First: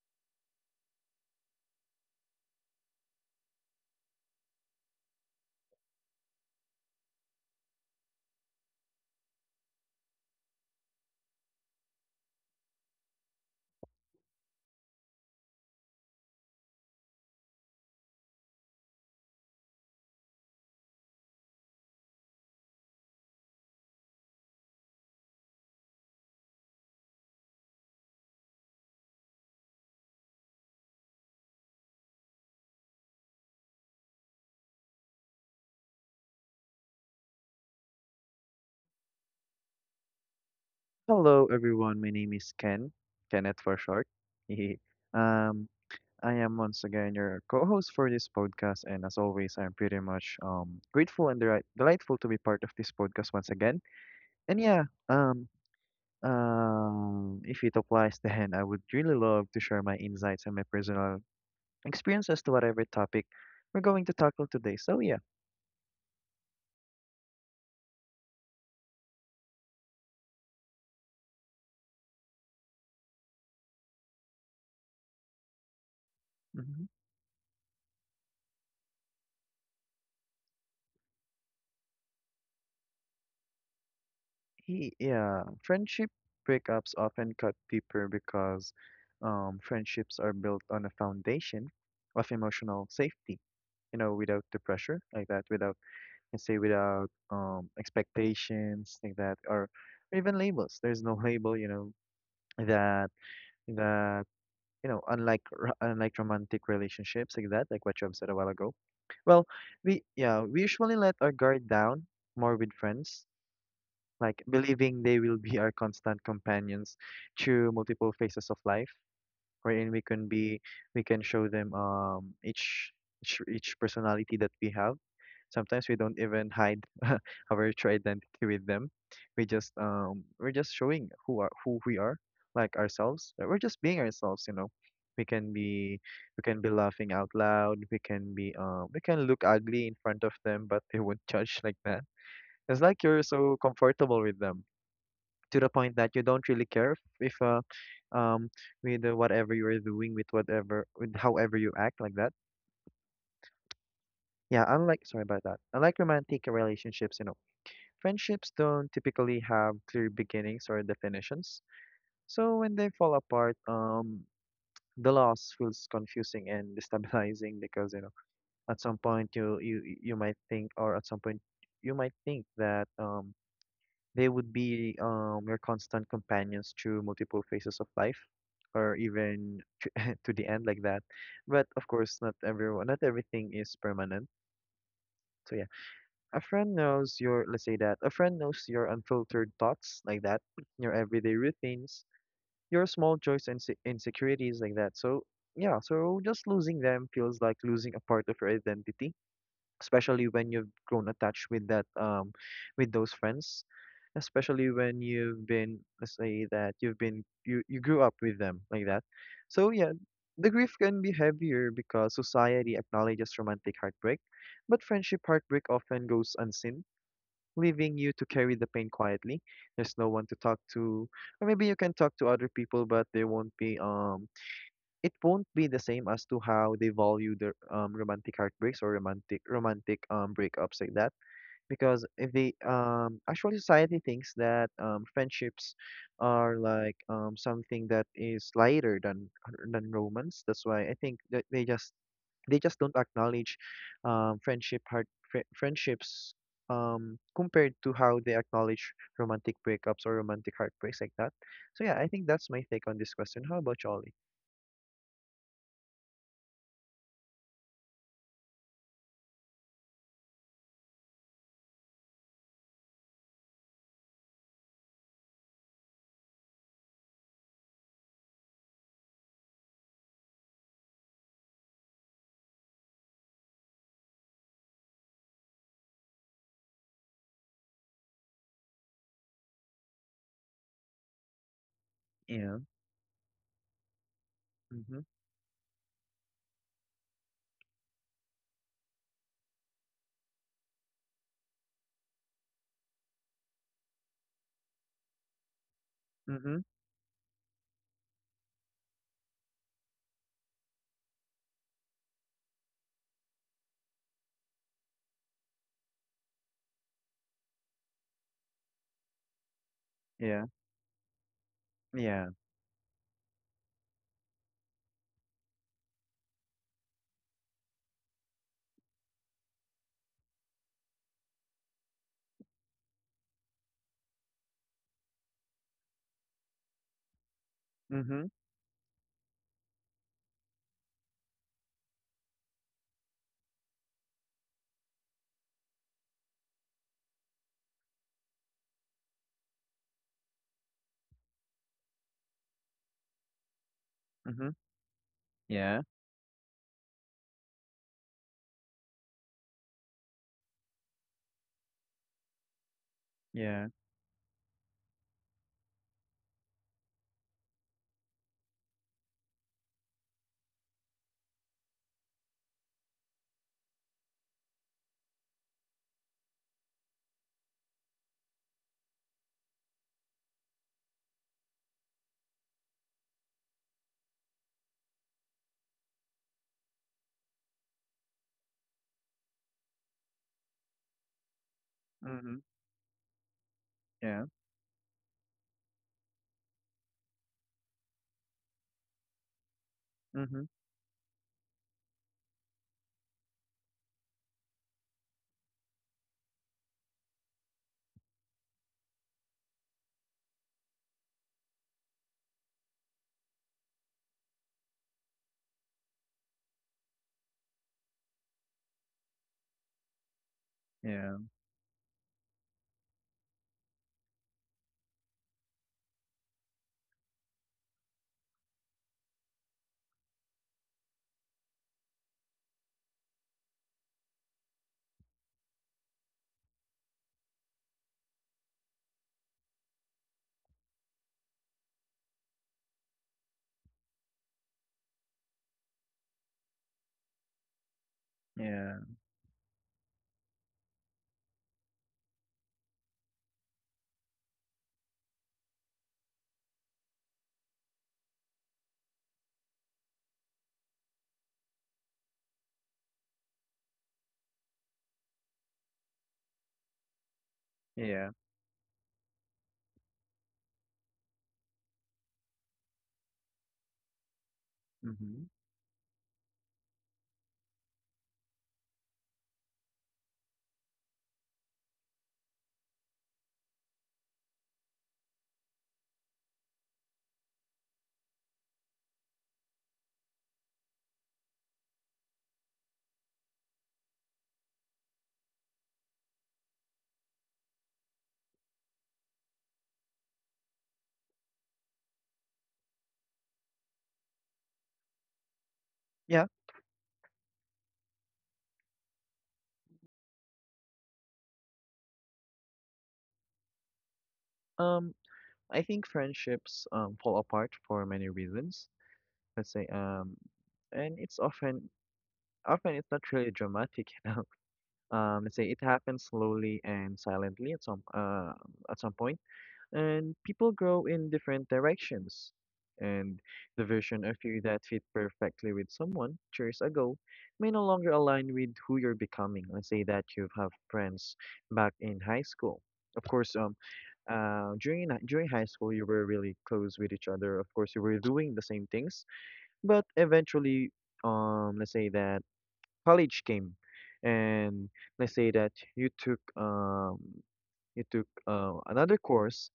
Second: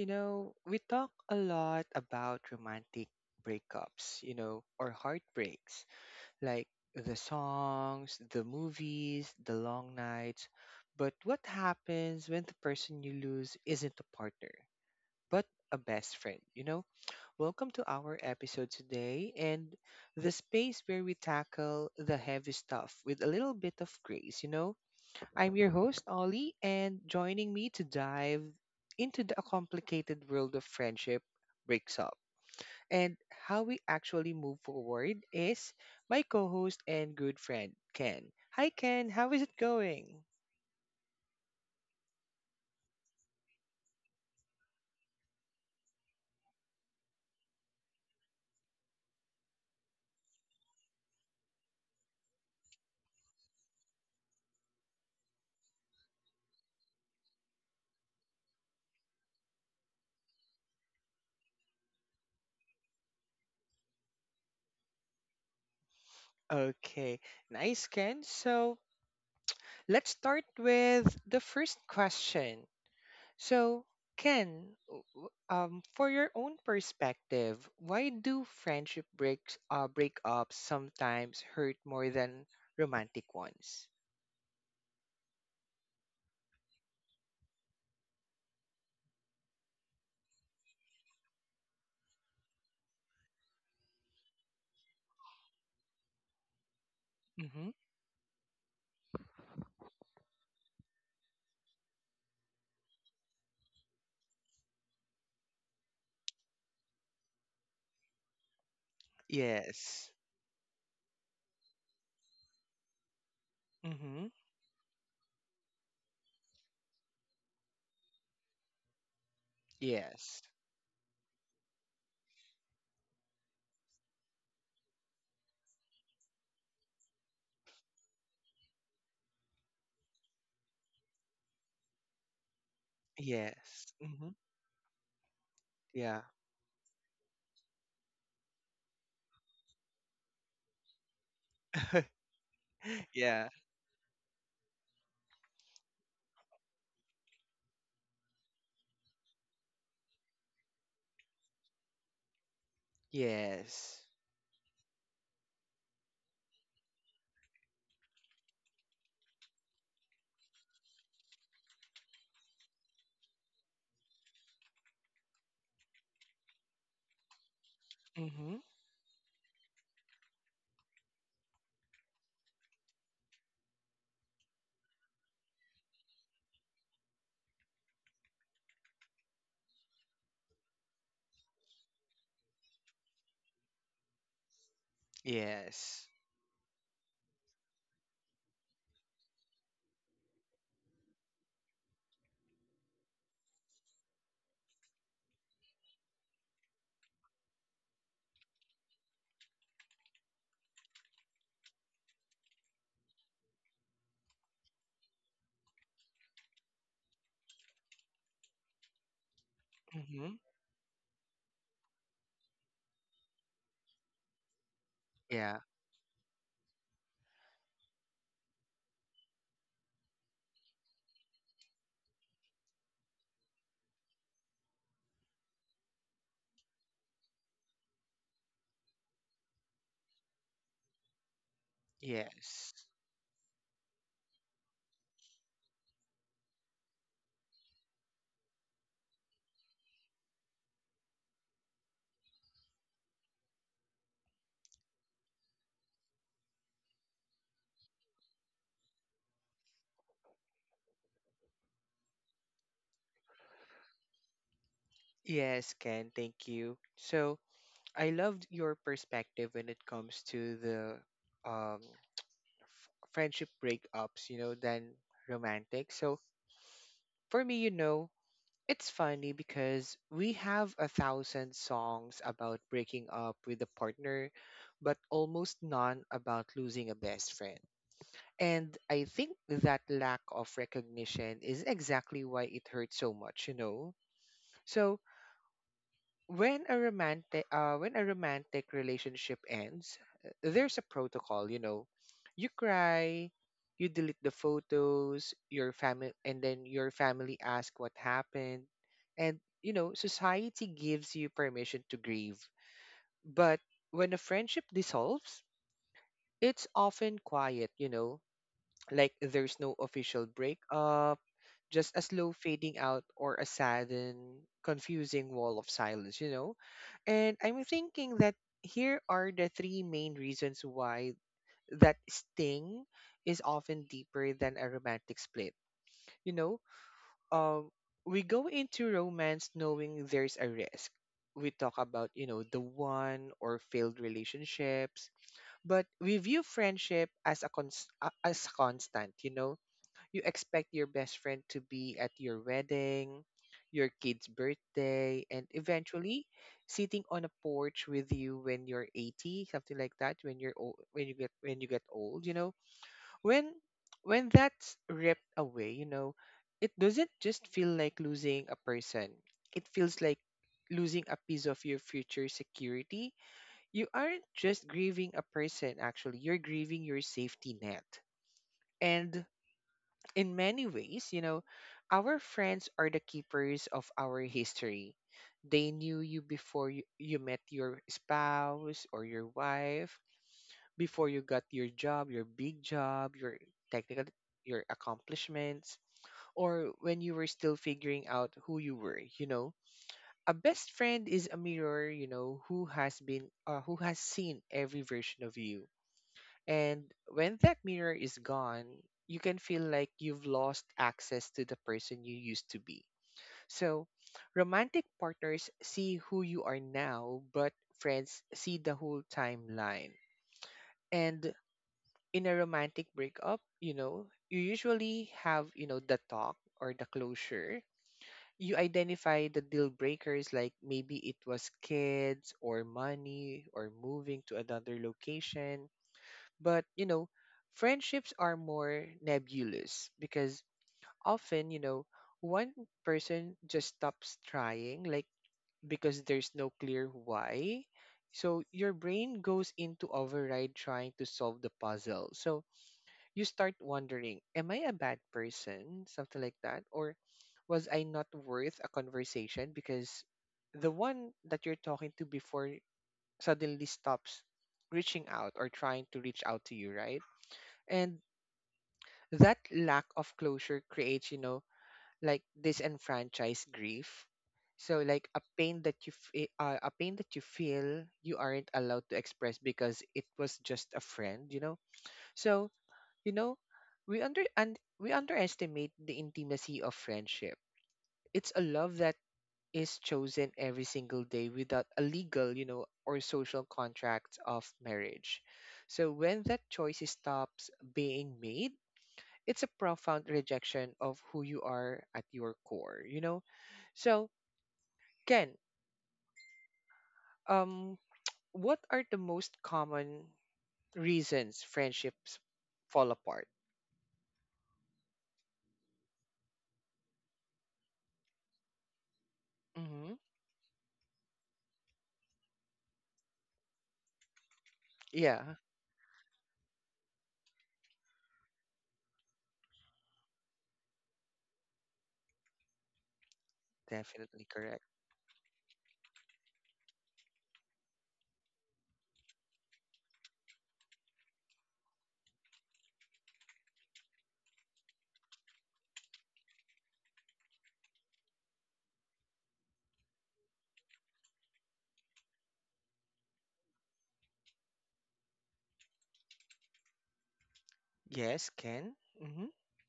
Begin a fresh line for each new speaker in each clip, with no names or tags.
You know, we talk a lot about romantic breakups, you know, or heartbreaks, like the songs, the movies, the long nights. But what happens when the person you lose isn't a partner, but a best friend, you know? Welcome to our episode today and the space where we tackle the heavy stuff with a little bit of grace, you know? I'm your host, Ollie, and joining me to dive into the complicated world of friendship breaks up and how we actually move forward is my co host and good friend, Ken. Hi, Ken. How is it going?
Hello, everyone. My name is Ken, Kenneth for short. um, I am once again your co-host for this podcast, and as always, I'm pretty much grateful and delightful to be part of this podcast once again. And yeah, um, if it applies, then I would really love to share my insights and my personal experiences to whatever topic we're going to tackle today. So yeah.
Okay, nice, Ken. So let's start with the first question. So, Ken, for your own
Mm-hmm.
perspective, why do friendship breaks breakups sometimes hurt more than romantic ones?
Yeah, friendship breakups often cut deeper because friendships are built on a foundation of emotional safety, you know, without the pressure like that, without, let's say, without
Mm-hmm.
expectations like that, or even labels. There's no label, you know, that, that, you know, unlike romantic relationships like that, like what you have said a while ago. Well, we
Yes.
yeah, we usually let our guard down more with friends,
Mm-hmm.
like believing they will be our constant companions through multiple phases of life, wherein
Yes.
we can show them each personality that we have. Sometimes we don't even hide our true identity with them. We just we're just showing who we are, like ourselves. We're just
Yes.
being
Mm-hmm.
ourselves, you know. We can be
Yeah.
we can be laughing out loud. We can be we can look ugly in front of them, but they won't judge like that. It's like you're
Yeah.
so comfortable with them to the point that you don't really care if um with whatever you're doing, with whatever, with however you act like that.
Yes.
Yeah, unlike, sorry about that, unlike romantic relationships, you know, friendships don't typically have clear beginnings or definitions. So when they fall apart, the loss feels confusing and destabilizing because, you know,
Mm-hmm.
at some point you you you might think, or at some point you might think that they would be your constant companions through multiple phases of life, or even to, to the end like that. But of course, not everyone, not everything is permanent. So yeah,
Yes.
a friend knows your, let's say that, a friend knows your unfiltered thoughts like that, your everyday routines, your small joys and insecurities like that. So yeah, so just losing them feels like losing a part of your identity, especially when you've grown attached with that, with those friends, especially when you've been, let's say that you've been, you grew up with them like that. So yeah,
Mm-hmm.
the grief can be heavier because society acknowledges romantic heartbreak, but friendship
Yeah.
heartbreak often goes unseen, leaving you to carry the pain quietly. There's no one to talk to, or maybe you can talk to other people, but they won't be it won't be the same as to how they value their romantic heartbreaks or romantic romantic breakups like that. Because if they
Yes.
actually, society thinks that friendships are like something that is lighter than romance. That's why I think that they just don't acknowledge friendships, compared to how they acknowledge romantic breakups or romantic heartbreaks like that. So yeah, I think that's my take on this question. How about Jolly?
Yes, Ken, thank you. So I loved your perspective when it comes to the um friendship breakups, you know, than romantic. So for me, you know, it's funny because we have a thousand songs about breaking up with a partner, but almost none about losing a best friend. And I think that lack of recognition is exactly why
Yeah.
it hurts so much, you know? So
Mm-hmm.
when a romantic relationship ends, there's a protocol, you know. You cry, you delete the photos,
Mhm.
your family ask what happened. And you know, society gives you permission to grieve. But when a friendship dissolves, it's often quiet, you know, like there's no official
Yeah.
breakup, just a
Yeah.
slow fading out or a sad and confusing wall of silence, you know? And I'm thinking that here are the three main reasons why that sting is often deeper than a romantic split. You know, um,
Mhm.
we go into romance knowing there's a risk. We talk about, you know, the one or failed relationships, but we view friendship as as constant, you know, you expect your best friend to be at your wedding, your kid's
Mhm.
birthday, and
Yeah.
eventually sitting on a porch with you when you're 80, something like that, when you're old, when you get old, you know. When
Yeah.
when that's ripped away, you know, it doesn't just feel like losing a person. It feels like losing a piece of your future security. You aren't just grieving a person actually, you're grieving your safety net. And in many ways, you know, our friends are the keepers of our history. They knew you before you met your spouse or your wife, before you got your job, your
Mhm.
big job, technical
Yeah.
your accomplishments, or when you were still figuring out who you were, you know. A
Mhm.
best friend is a mirror, you know, who has seen every version of you, and when that mirror is gone, you can feel like you've lost access to the person you used to be. So, romantic partners see who you are now, but friends see the whole timeline.
Yeah.
And in a romantic breakup, you know, you usually have, you know, the talk or the closure. You identify the deal breakers, like maybe it was kids or money or moving to another location, but, you know, friendships are more nebulous because often, you know, one person just stops trying, like because there's no clear why. So your
Yeah.
brain goes into override trying to solve the puzzle. So you start wondering, am I a bad person? Something like that. Or was I not worth a conversation because the one that you're talking to before suddenly stops reaching out or trying to reach out to you, right? And
Yeah.
that lack of closure creates, you know, like disenfranchised grief. So like
Mhm.
a pain that you feel you aren't allowed to express because it was just a friend, you know. So you know, we underestimate the intimacy of friendship. It's a love that is chosen every single day without a legal, you know, or social contract of marriage. So when that choice stops being made, it's a profound rejection of who you are at your core, you know? So, Ken,
Yeah.
um, what are the most common reasons friendships fall apart?
Um, I think friendships fall apart for many reasons. Let's say,
Mm-hmm.
and it's often often it's not really dramatic, you know. Let's
Yeah,
say it happens slowly and silently at some point. And people grow in different directions. And the version of
definitely
you that
correct.
fit perfectly with someone years ago may no longer align with who you're becoming. Let's say that you have friends back in high school. Of course, during during high school, you were really close with each other. Of course, you were doing the same things, but eventually, let's say that college came, and let's say that you took
Yes, Ken.
another
Mm-hmm.
course,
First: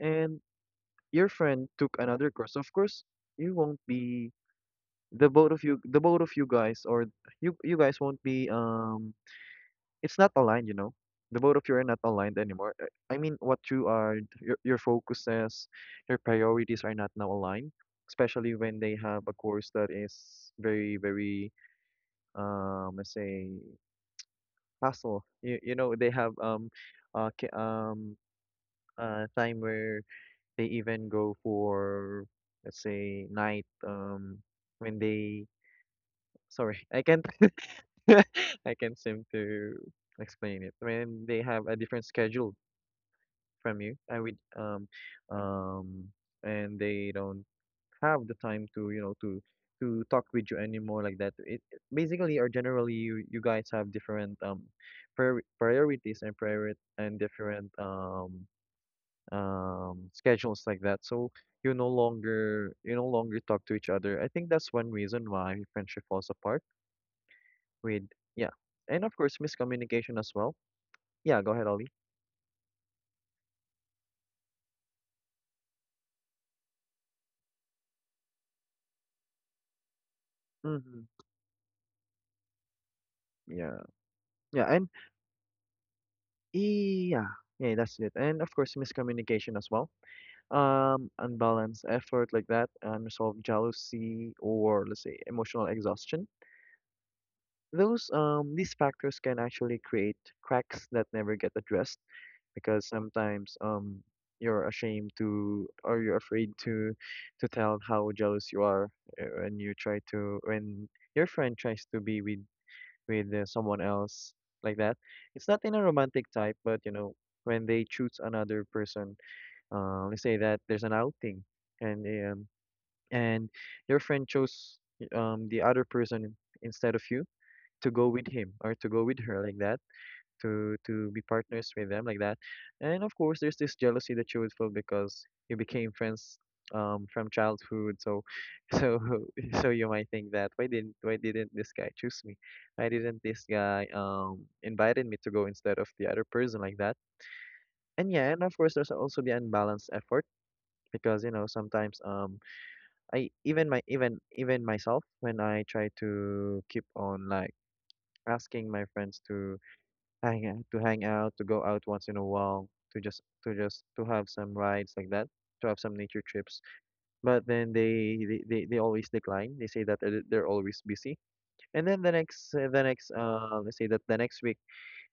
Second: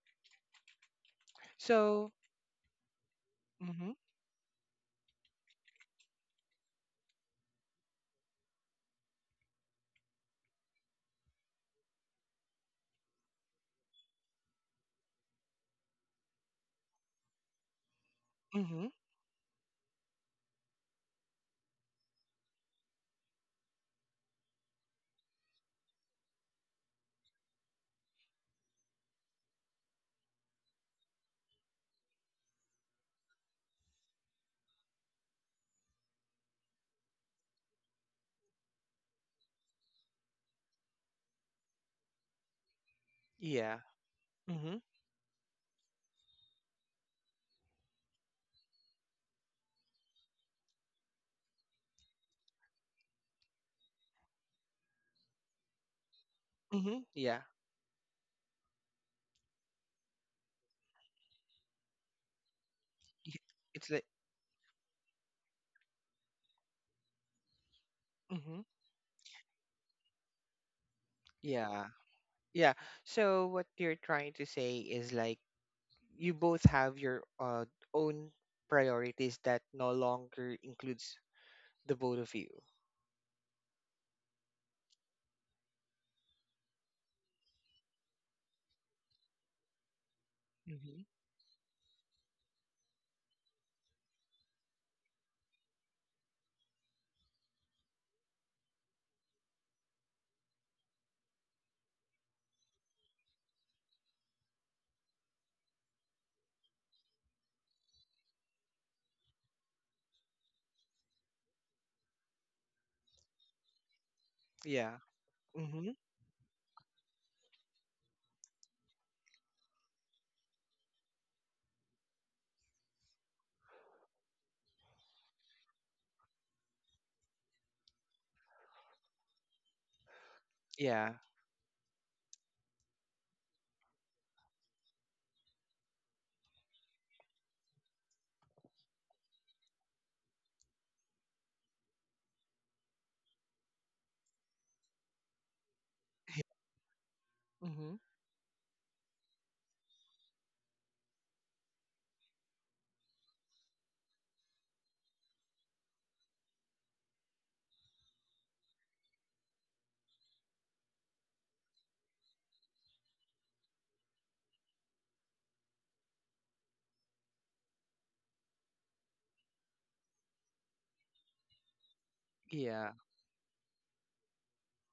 and your friend took
So,
another course. Of course, you won't
mm-hmm,
be the both of you guys, or you guys won't be it's not aligned, you know. The both of you are not aligned anymore. I mean, what you are, your focuses, your priorities are not now aligned, especially when they
mm-hmm,
have a course that is very very let's say, hassle. You know they have uh ca- um time where they even go for, let's say, night when they, sorry, I can't I can't seem to explain it. When they have a different schedule from
yeah,
you, I would
mm-hmm,
um and they don't have the time to, you know, to talk with you anymore like that. Basically, or generally, you guys have different priorities and priority
mm-hmm,
and
yeah.
different schedules like that. So you no longer
Y-
talk to each
It's
other.
like,
I think that's one reason why friendship falls apart. With Yeah,
mm-hmm,
and of course miscommunication as well. Yeah, go ahead, Ollie.
yeah, yeah. So, what you're trying to say is like, you both have your own priorities that no longer
Mm-hmm.
includes the both of you.
Yeah, yeah, and yeah, yeah, that's it. And of course miscommunication as well.
Mm-hmm.
Unbalanced effort like that, unresolved jealousy, or let's say emotional exhaustion. Those These factors can actually create cracks that never get addressed, because sometimes you're ashamed to, or you're afraid to tell how jealous you are when your friend tries to be with someone else like that.
Yeah.
It's not in a
Mm-hmm.
romantic type, but you know, when they choose another person, let's say that there's an outing and um and your friend chose the other person instead of you, to go with him or to go with her like that, to be
Yeah.
partners with them like that. And of course, there's this jealousy that you would feel because you became friends from childhood. So so so you might think that, why didn't this guy choose me? Why didn't this guy invited me to go instead of the other person like that? And
Mm-hmm.
yeah, and of course, there's also the unbalanced effort, because you know, sometimes I even my even even myself, when I try to keep on like asking my friends to hang out, to go out once in a while, to just to have some rides like that, to have some nature trips. But then they always decline. They say that they're always busy. And then the next
Yeah.
let's say that the next week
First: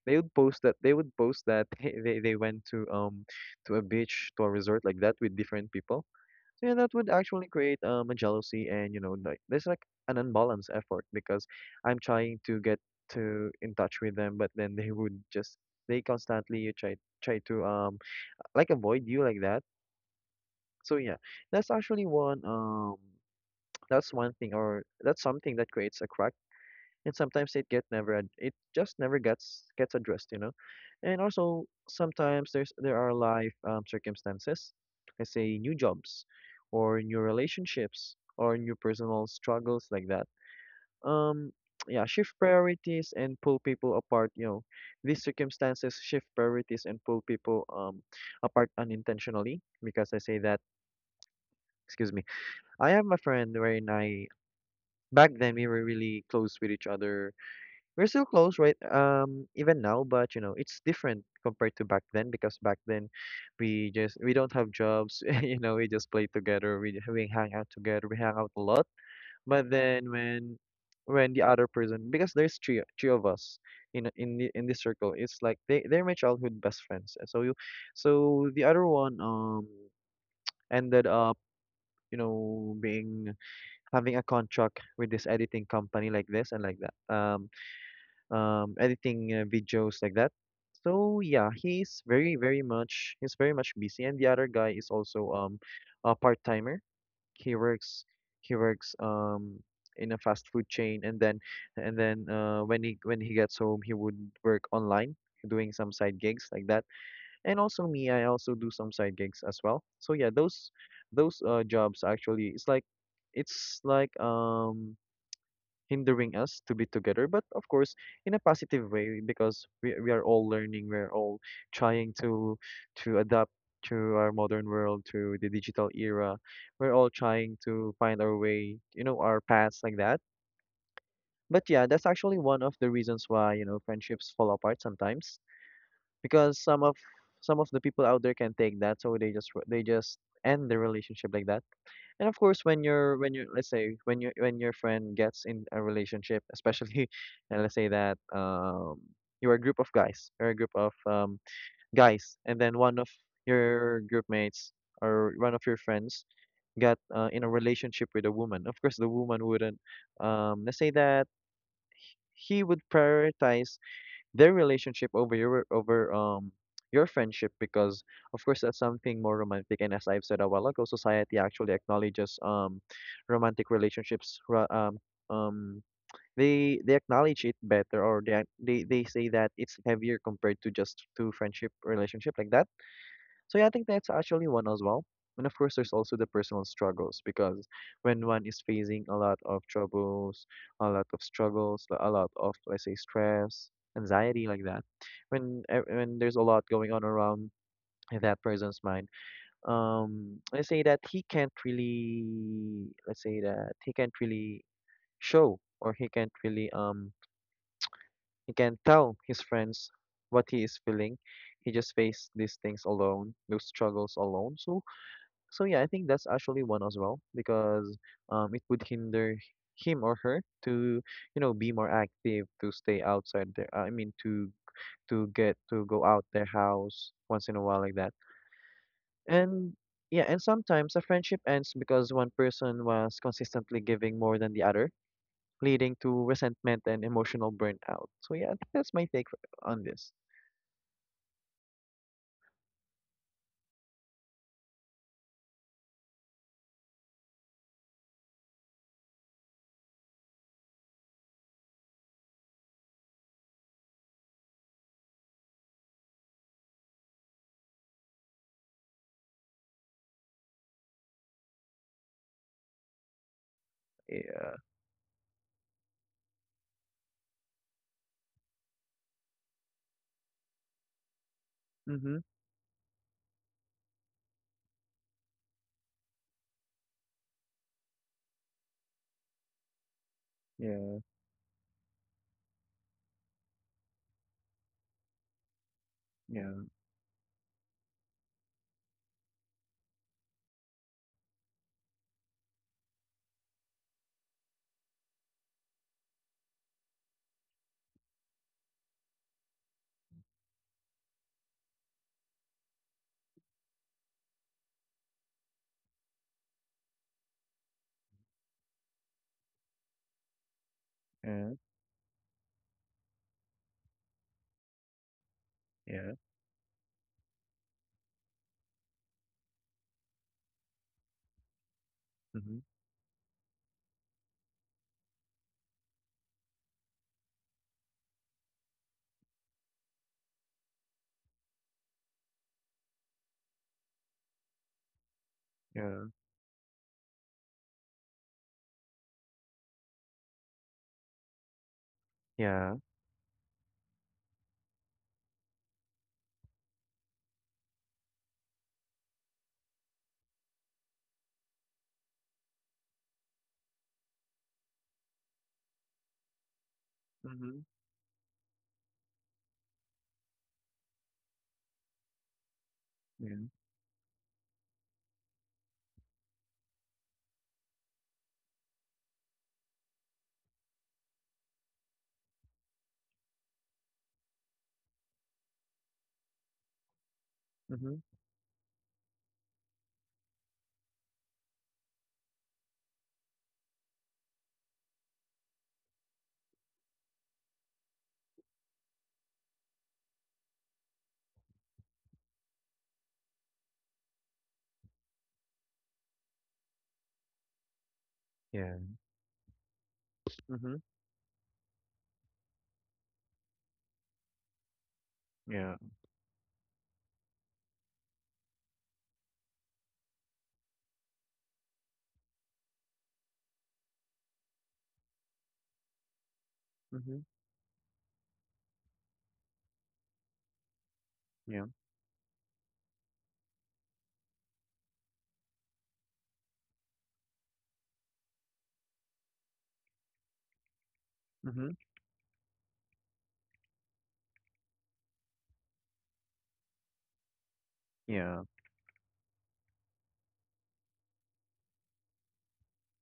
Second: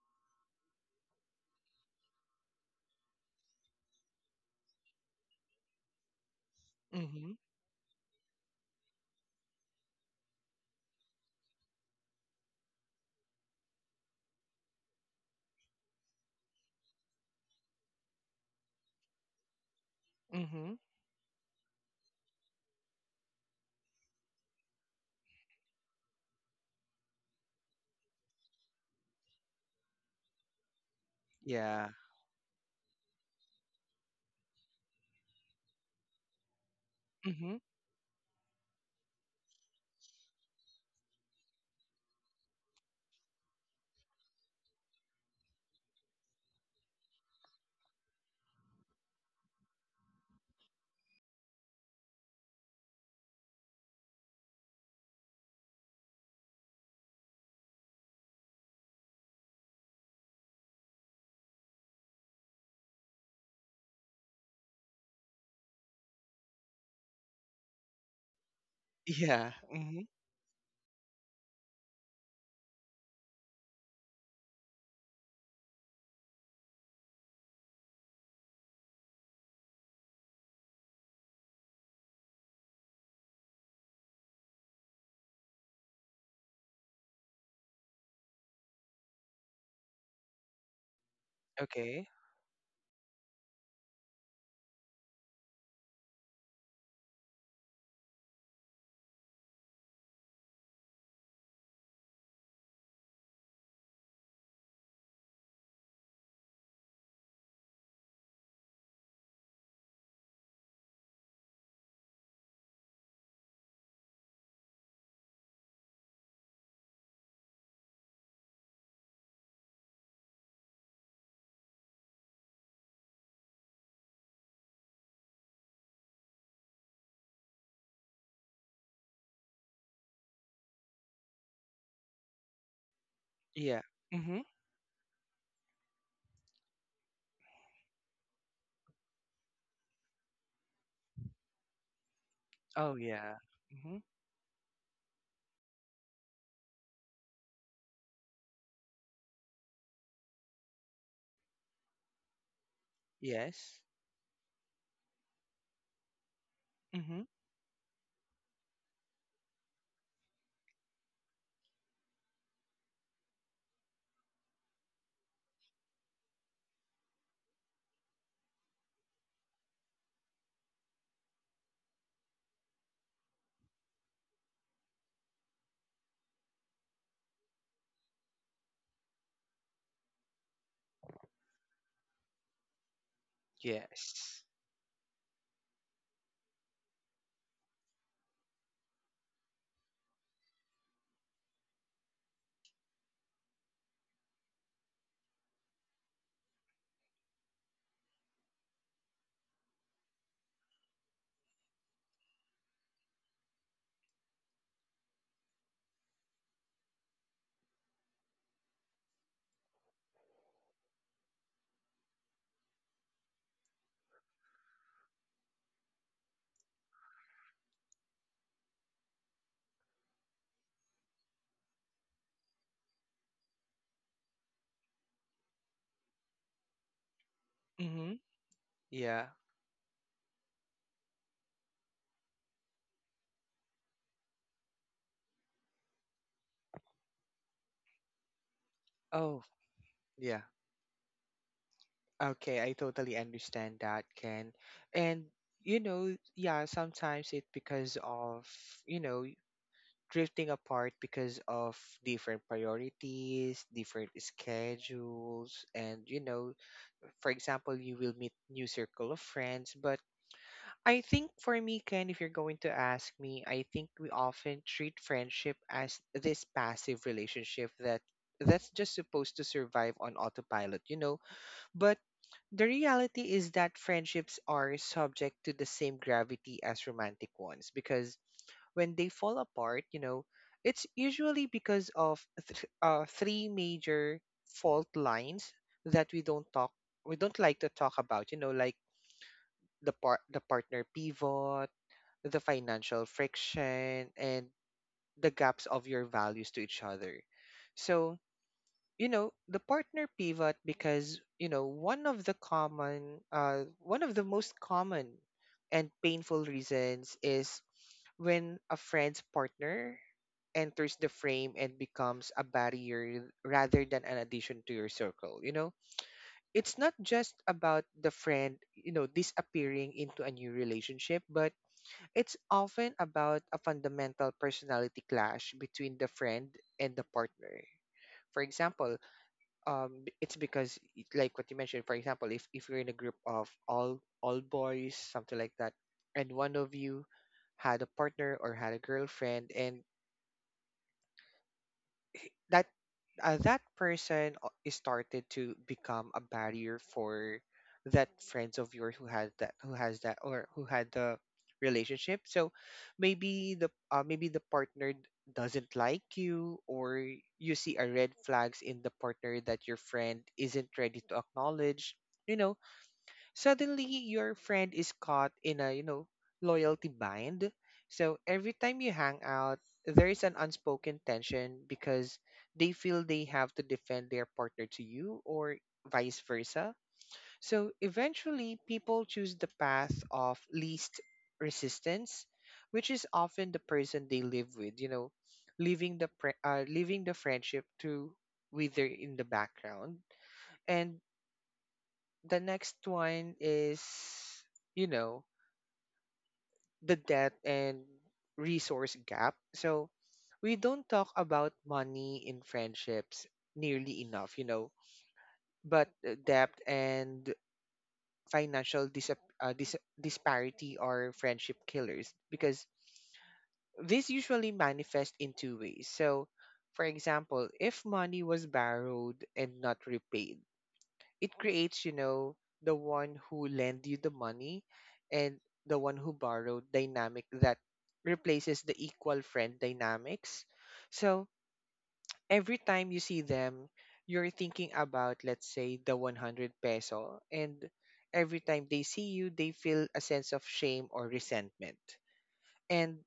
they would post that they went to a beach, to a resort like that, with different people. So yeah, that would
Mm-hmm.
actually create a jealousy, and you know, like, there's like an unbalanced effort because I'm trying to get to in touch with them, but then they would just they constantly try to like avoid you like that.
Mm-hmm.
So yeah, that's actually one that's one thing, or that's something that creates a crack, and sometimes it just never gets addressed, you know. And also
Yeah.
sometimes there are life circumstances, I say, new jobs or new
Mm-hmm.
relationships or new personal struggles like that, um yeah, shift priorities and pull people apart you know these circumstances shift priorities and pull people apart unintentionally, because I say that, excuse me, I have my friend, wherein I, back then, we were really close with each other. We're still close right even now, but you know, it's different compared to back then, because back then we don't have jobs, you know, we just play together, we hang out together, we hang out a lot.
Yeah.
But
Mm-hmm.
then when the other person, because there's three of us in this circle. It's like they they're my childhood best friends. And so you so the other one ended up, you know, being having a contract with this editing company like this and like that, editing videos like that. So yeah,
Okay.
he's very much busy, and the other guy is also a part timer. He works he works um in a fast food chain, and then when he gets home, he would work online, doing some side gigs like that. And also me, I also do some side gigs as well. So yeah, those jobs, actually, it's like hindering us to be together, but of course, in a positive way, because we are all learning, we're all trying to adapt to our modern world, to the digital era. We're all trying to find our way, you know, our paths like that. But yeah, that's actually one of the reasons why, you know,
Yeah.
friendships
Mm-hmm.
fall apart sometimes because some of the people out there can take that, so they just end the relationship like that. And of course, when
Oh
you're when
yeah.
you're let's say
Mm-hmm.
when you when your friend gets in a relationship, especially, and let's say that you're a group of guys, or a group of guys, and then one of
Yes.
your group mates or one of your friends got
Mm-hmm.
in a relationship with a woman. Of course, the woman wouldn't. Let's say that he would prioritize their relationship over your friendship because of course that's something more romantic, and as I've said a while ago, society actually acknowledges romantic relationships um they acknowledge it better, or they they say that it's heavier compared to just to friendship relationship like that. So yeah, I think that's
Yes.
actually one as well. And of course, there's also the personal struggles because when one is facing a lot of troubles, a lot of struggles, like, a lot of let's say stress, anxiety like that, when when there's a lot going on around that person's mind, let's say that he can't really, let's say that he can't really show, or he can't really he can't tell his friends what he is feeling. He just faced these things alone, those struggles alone. So yeah, I think that's actually one as well because it would hinder him or her to, you know, be more active, to stay outside their, I mean, to get to go out their house once in a while like that.
Mm-hmm. Yeah.
And yeah, and sometimes a friendship ends because one person was consistently giving more than the other, leading to resentment and emotional burnout. So yeah, I think that's my take
Oh
on this.
yeah. Okay, I totally understand that, Ken. And you know, yeah, sometimes it's because of, you know, drifting apart because of different priorities, different schedules, and you know, for example, you will meet new circle of friends. But I think for me, Ken, if you're going to ask me, I think we
Yeah.
often treat friendship as this passive relationship that that's just supposed to survive on autopilot, you know. But
Mhm.
the reality is that friendships are subject to the same gravity as romantic ones because when they fall apart, you know, it's
Yeah.
usually because of three major fault lines that
Yeah.
we don't like to talk about, you know, like the partner pivot, the financial friction, and the gaps of your values to each other. So, you know, the partner pivot because, you know, one of the most common and painful reasons is when a friend's partner enters the frame
Yeah.
and becomes a barrier rather than an addition to your circle, you know,
Yeah.
it's not just about the friend, you know, disappearing into a new relationship, but it's
Mhm.
often about a fundamental personality clash between the friend and the partner. For example, it's because like what you mentioned, for example, if you're in a group of all boys, something like that,
Yeah.
and one of you had a partner or had a girlfriend, and that
Yeah.
that person o- is started to become a barrier for that friends of yours who has that or who had the relationship, so maybe the partner doesn't like you, or you
Mhm.
see a red flags in the partner that your friend isn't ready to acknowledge, you know,
Yeah.
suddenly your friend is caught in a, you know, loyalty bind, so every time you hang out there is an unspoken tension because they feel they have to defend their partner to you or vice versa, so
Mhm.
eventually people choose the path of least resistance, which is often the person they live with, you know, leaving leaving the friendship to wither in the background. And the next one is, you know, the debt and
Yeah.
resource gap. So we
Mhm.
don't talk about money in friendships nearly enough, you know,
Yeah.
but debt and financial dis- disparity are friendship killers because this usually manifests in two ways. So, for
Mhm.
example, if money was borrowed and not repaid, it
Yeah.
creates, you know, the one who lend you the money and the one who borrowed dynamic that replaces the equal friend dynamics. So
Mhm.
every time you see them, you're thinking about, let's say, the 100 peso. And every
Yeah.
time they see you, they feel a sense of shame or resentment. And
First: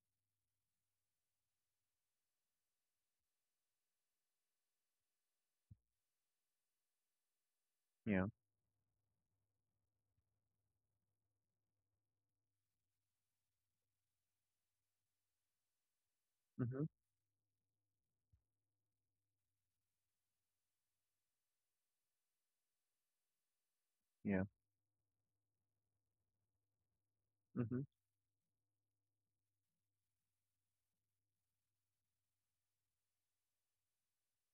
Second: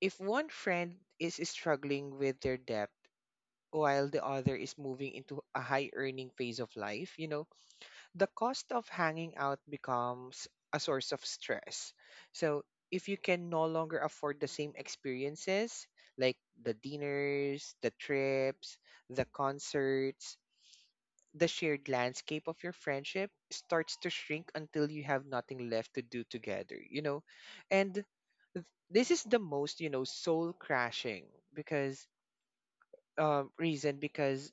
if one friend is struggling with their debt while the other is moving into a high earning phase of life, you know,
Yeah.
the cost of hanging out becomes a source of stress. So if you can no longer afford the same experiences, like the
Mhm.
dinners, the trips, the concerts, the shared landscape of your friendship starts to
Yeah.
shrink until you have nothing left to do together, you know?
Mhm.
And th- this is the most, you know, soul crashing because reason because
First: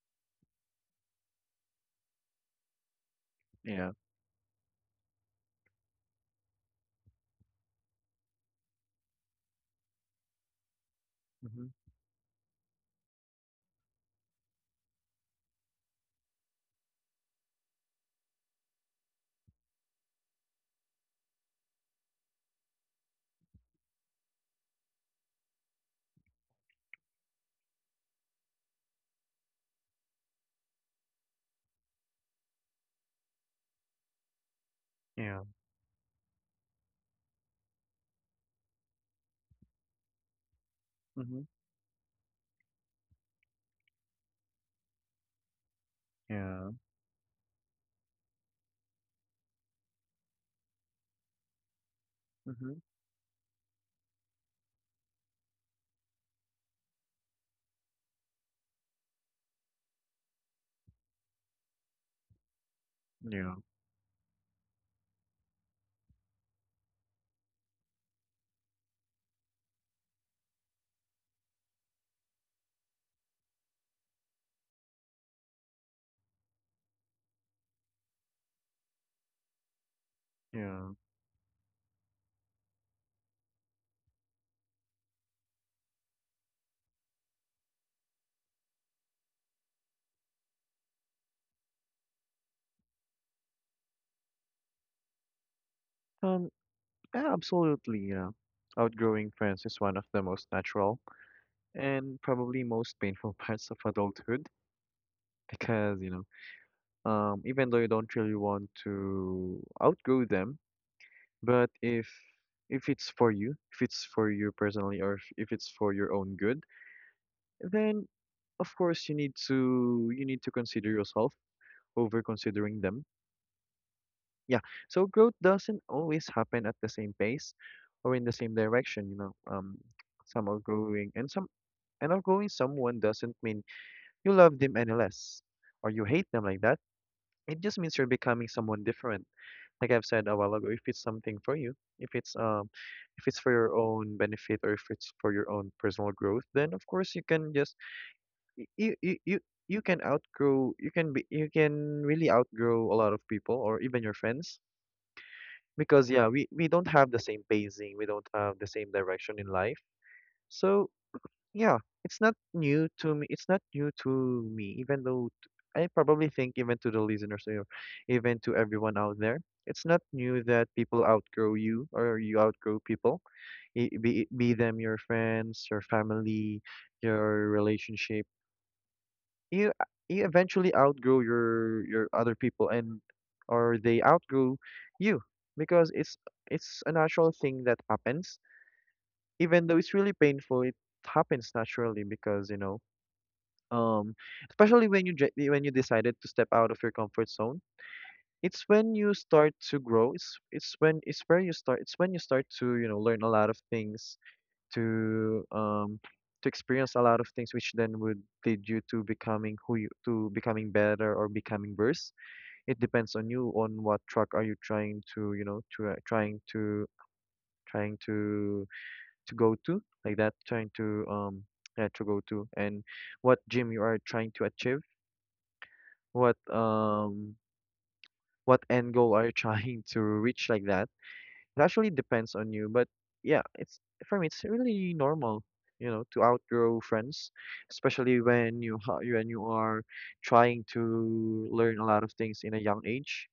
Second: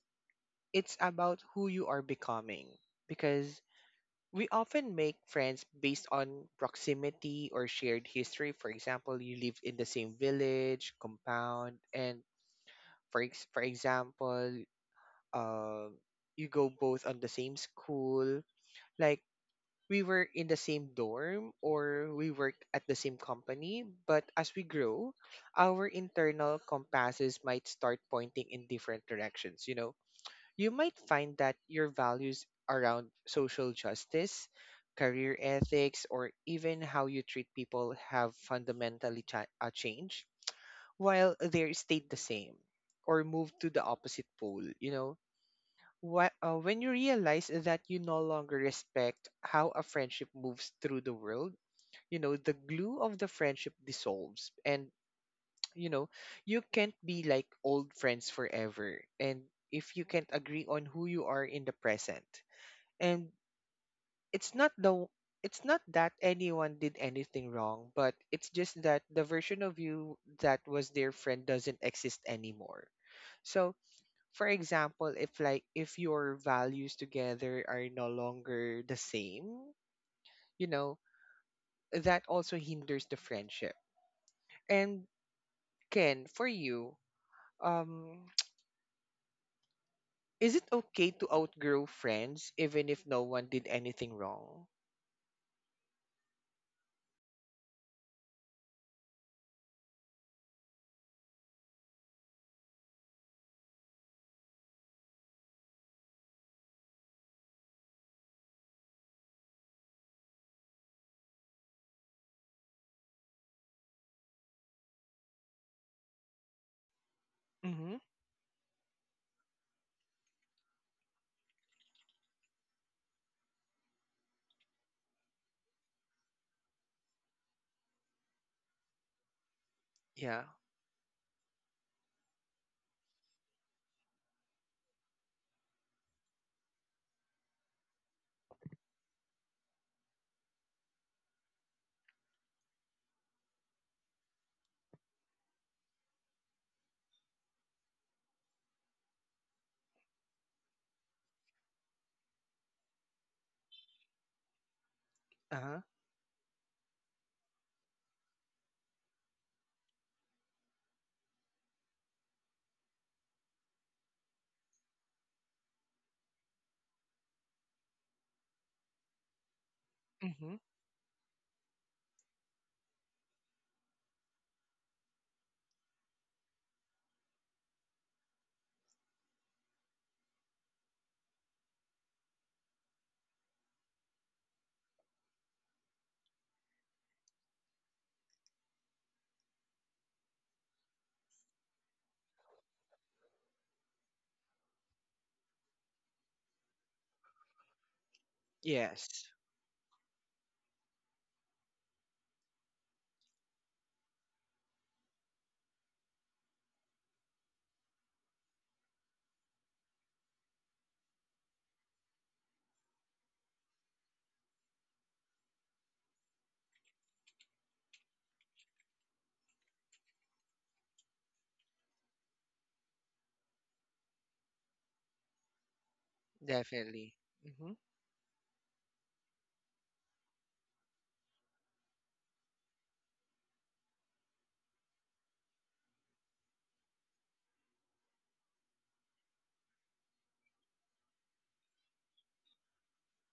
it's about who you are becoming, because
Yeah.
we often make friends based on proximity or shared history. For example, you live in the same village,
Mhm.
compound, and for example, um, you go both on the same school. Like we were in the same dorm or we work at the same company, but as we grow, our internal compasses might start pointing in different directions. You know, you might find that your values around social justice, career
Yeah.
ethics, or even how you treat people have changed while
Mhm.
they stayed the same or moved to the opposite pole, you know? Wh- uh,
Yeah.
when you realize that you no longer respect how a friendship moves through the world, you know, the
Mhm.
glue of the friendship dissolves and you know you can't be like old friends forever, and if you can't agree on who you are in the present, and
Yeah.
it's not the it's not that anyone did anything wrong, but it's just that the version of you that was their friend doesn't exist anymore. So, for example, if your values together are no longer the same, you
Yeah.
know that also hinders the friendship. And Ken, for you, um is it okay to outgrow friends even if no one did anything wrong?
Um, yeah, absolutely. Yeah. Outgrowing friends is one of the most natural and probably most painful parts of adulthood because, you know, even though you don't really want to outgrow them, but if it's for you, if it's for you personally, or if it's for your own good,
Mm-hmm.
then of course you need to consider yourself over considering them. Yeah. So growth doesn't always happen at the same pace or in the same direction, you know. Um,
Yeah.
some are growing and some and outgrowing someone doesn't mean you love them any less or you hate them like that. It just means you're becoming someone different. Like I've said a while ago, if it's something for you, if it's um if it's for your own benefit, or if it's for your own personal growth, then of course you can just you you can outgrow, you can really outgrow a lot of people or even your friends
Uh-huh.
because yeah, we don't have the same pacing, we don't have the same direction in life. So yeah, it's not new to me, it's not new to me. Even though I probably think even to the listeners or even to everyone out there, it's not new
Mm-hmm.
that people outgrow you or you outgrow people. Be them your friends, your family, your relationship, you you eventually outgrow your other people, and or they outgrow you because it's a natural thing that happens. Even though it's really painful, it happens naturally because, you know, um, especially when you when you decided to step out of your comfort zone, it's when you
Yes.
start to grow. It's when you start to, you know, learn a lot of things, to um to experience a lot of things, which then would lead you to becoming who you to becoming better or becoming worse. It depends on you, on what track are you trying to, you know, to trying to trying to go to like that, trying to yeah to go to, and what gym you are trying to achieve, what
Definitely.
um
Mm-hmm.
what end goal are you trying to reach like that. It actually depends on you, but yeah, it's for me it's really normal, you know, to outgrow friends, especially when you when you are trying to learn a lot of things in a young age.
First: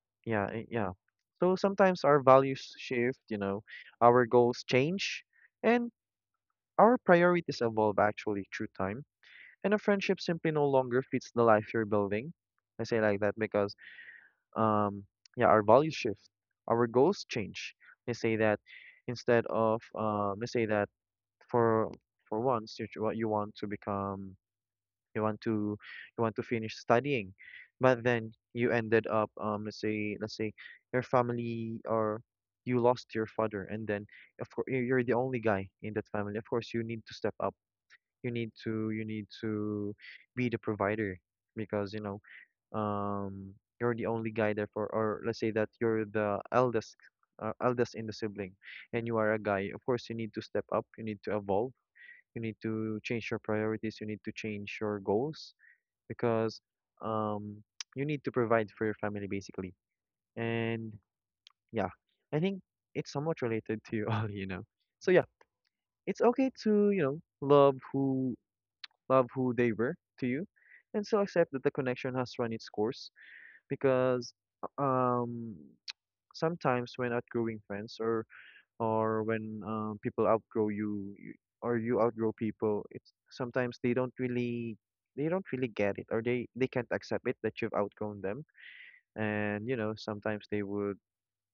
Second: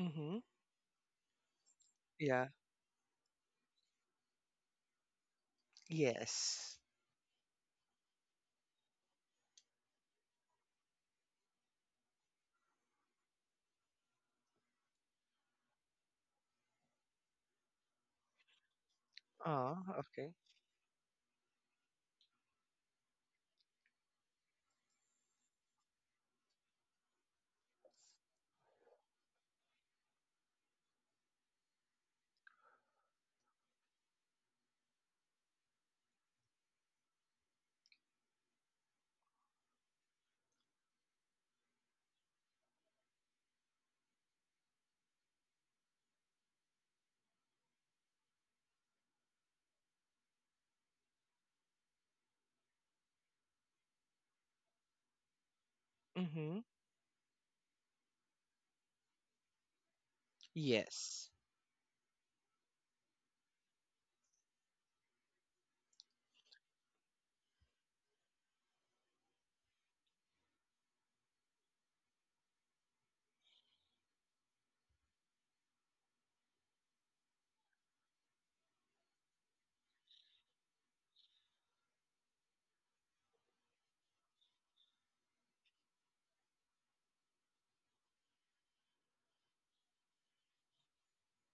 Mm-hmm.
Yeah, yeah. So sometimes our
Yeah.
values shift, you know, our goals change, and
Yes.
our priorities evolve actually through time, and a friendship simply no longer fits the life you're building. I say like that because um, yeah, our values shift, our goals change. Let's say that instead of
Oh, okay.
let's say that for for once you what you want to become, you want to you want to finish studying, but then you ended up let's say your family, or you lost your father, and then of course you're the only guy in that family. Of course, you need to step up, you need to be the provider because you know um you're the only guy there for, or let's say that you're the eldest eldest in the sibling, and you are a guy. Of course, you need to step up, you need to evolve, you need to change your priorities, you need to change your goals
Mm-hmm.
because um you need to provide for your family, basically. And
Yes.
yeah, I think it's somewhat related to you all, you know. So yeah, it's okay to, you know, love who they were to you, and still accept that the connection has run its course because uh, um sometimes when outgrowing friends, or when people outgrow you, you or you outgrow people, it's sometimes they don't really get it, or they can't accept it that you've outgrown them. And you know, sometimes they would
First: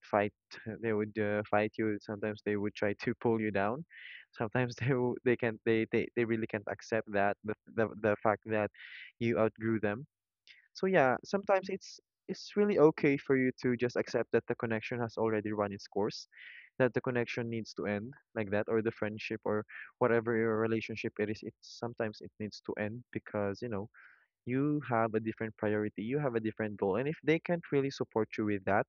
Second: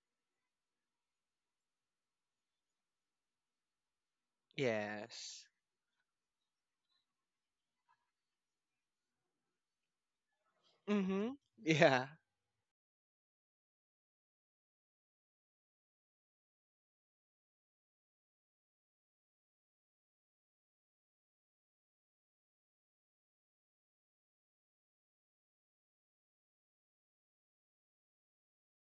fight, they would fight you, sometimes they would try to pull you down, sometimes they w- they
Yes.
can't they, they they really can't accept that the fact that you outgrew them. So yeah,
Mm-hmm.
sometimes it's
Yeah.
it's really okay for you to just accept that the connection has already run its course, that the connection needs to end like that, or the friendship, or whatever your relationship it is, it sometimes it needs to end because, you know, you have a different priority, you have a different goal, and if they can't really support you with that,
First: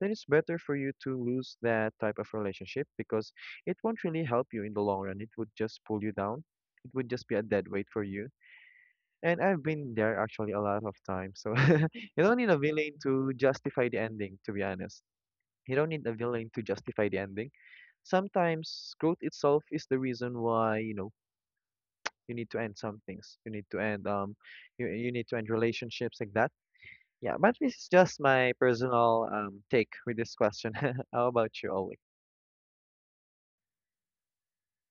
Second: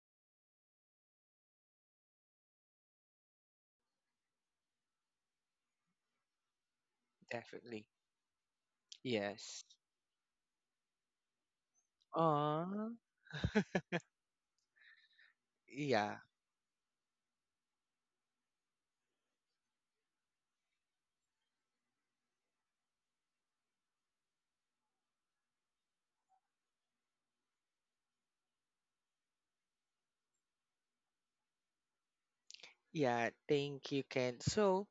then it's better for you to lose that type of relationship because it won't really help you in the long run. It would just pull you down. It would just be a dead
Definitely.
weight for you. And I've
Yes.
been there actually a lot of times. So you don't need a
Aw.
villain to justify the ending, to be honest. You don't need a
Yeah.
villain to justify the ending. Sometimes growth itself is the reason why, you know, you need to end some things. You need to end you need to end relationships like that. Yeah, but this is just my personal take with this question. How about you, Oleg?
Yeah. Thank you, Ken. So,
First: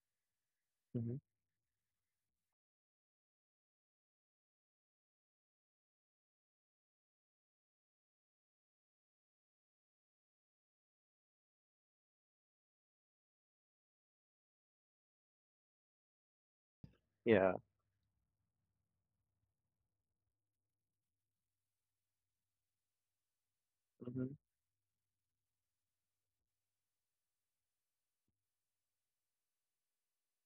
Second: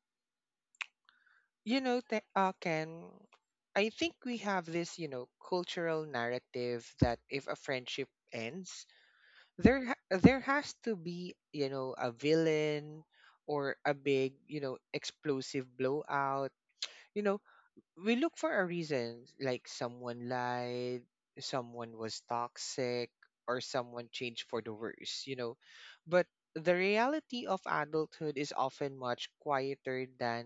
Mhm.
you know, Ken, I think we have this, you know, cultural narrative that if a friendship ends, there has to be, you know, a villain or a big, you know, explosive blowout. You know,
Yeah.
we look for a reason, like someone lied, someone was toxic, or someone
Mhm.
changed for the worse, you know. But the reality of adulthood is often much quieter than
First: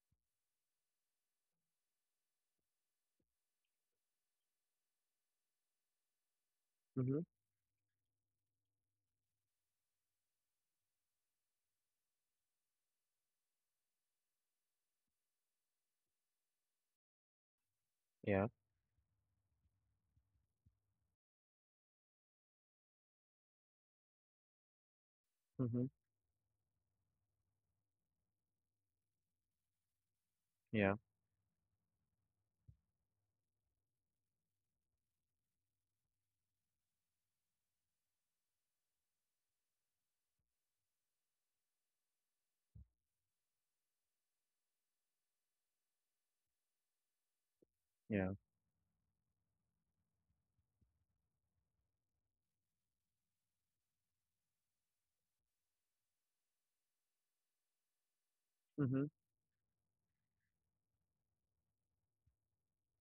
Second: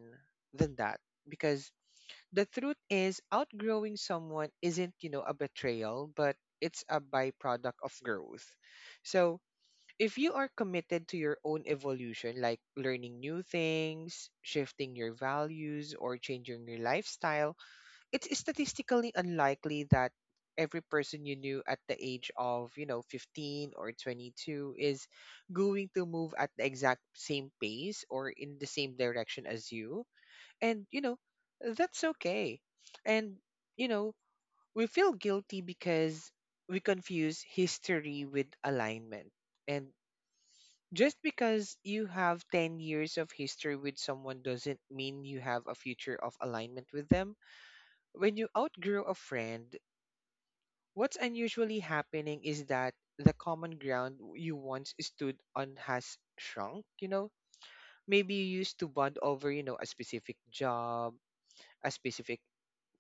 that, because the truth is outgrowing someone isn't, you know, a betrayal, but it's a
Mhm.
byproduct of growth. So if you are committed to your own evolution, like learning new things, shifting your values, or changing your lifestyle, it's
Yeah.
statistically unlikely that every person you knew at the age of, you know, 15 or 22 is
Mhm.
going to move at the exact same pace or in the same direction as you. And
Yeah.
you know, that's okay. And you know, we feel guilty because we confuse history with alignment. And just because you have 10 years of history with someone doesn't mean you have a future of alignment with them.
Yeah.
When you outgrow a friend, what's unusually happening is that the common ground you once stood on has shrunk, you know. Maybe you used to
Mhm.
bond over, you know, a specific job, a specific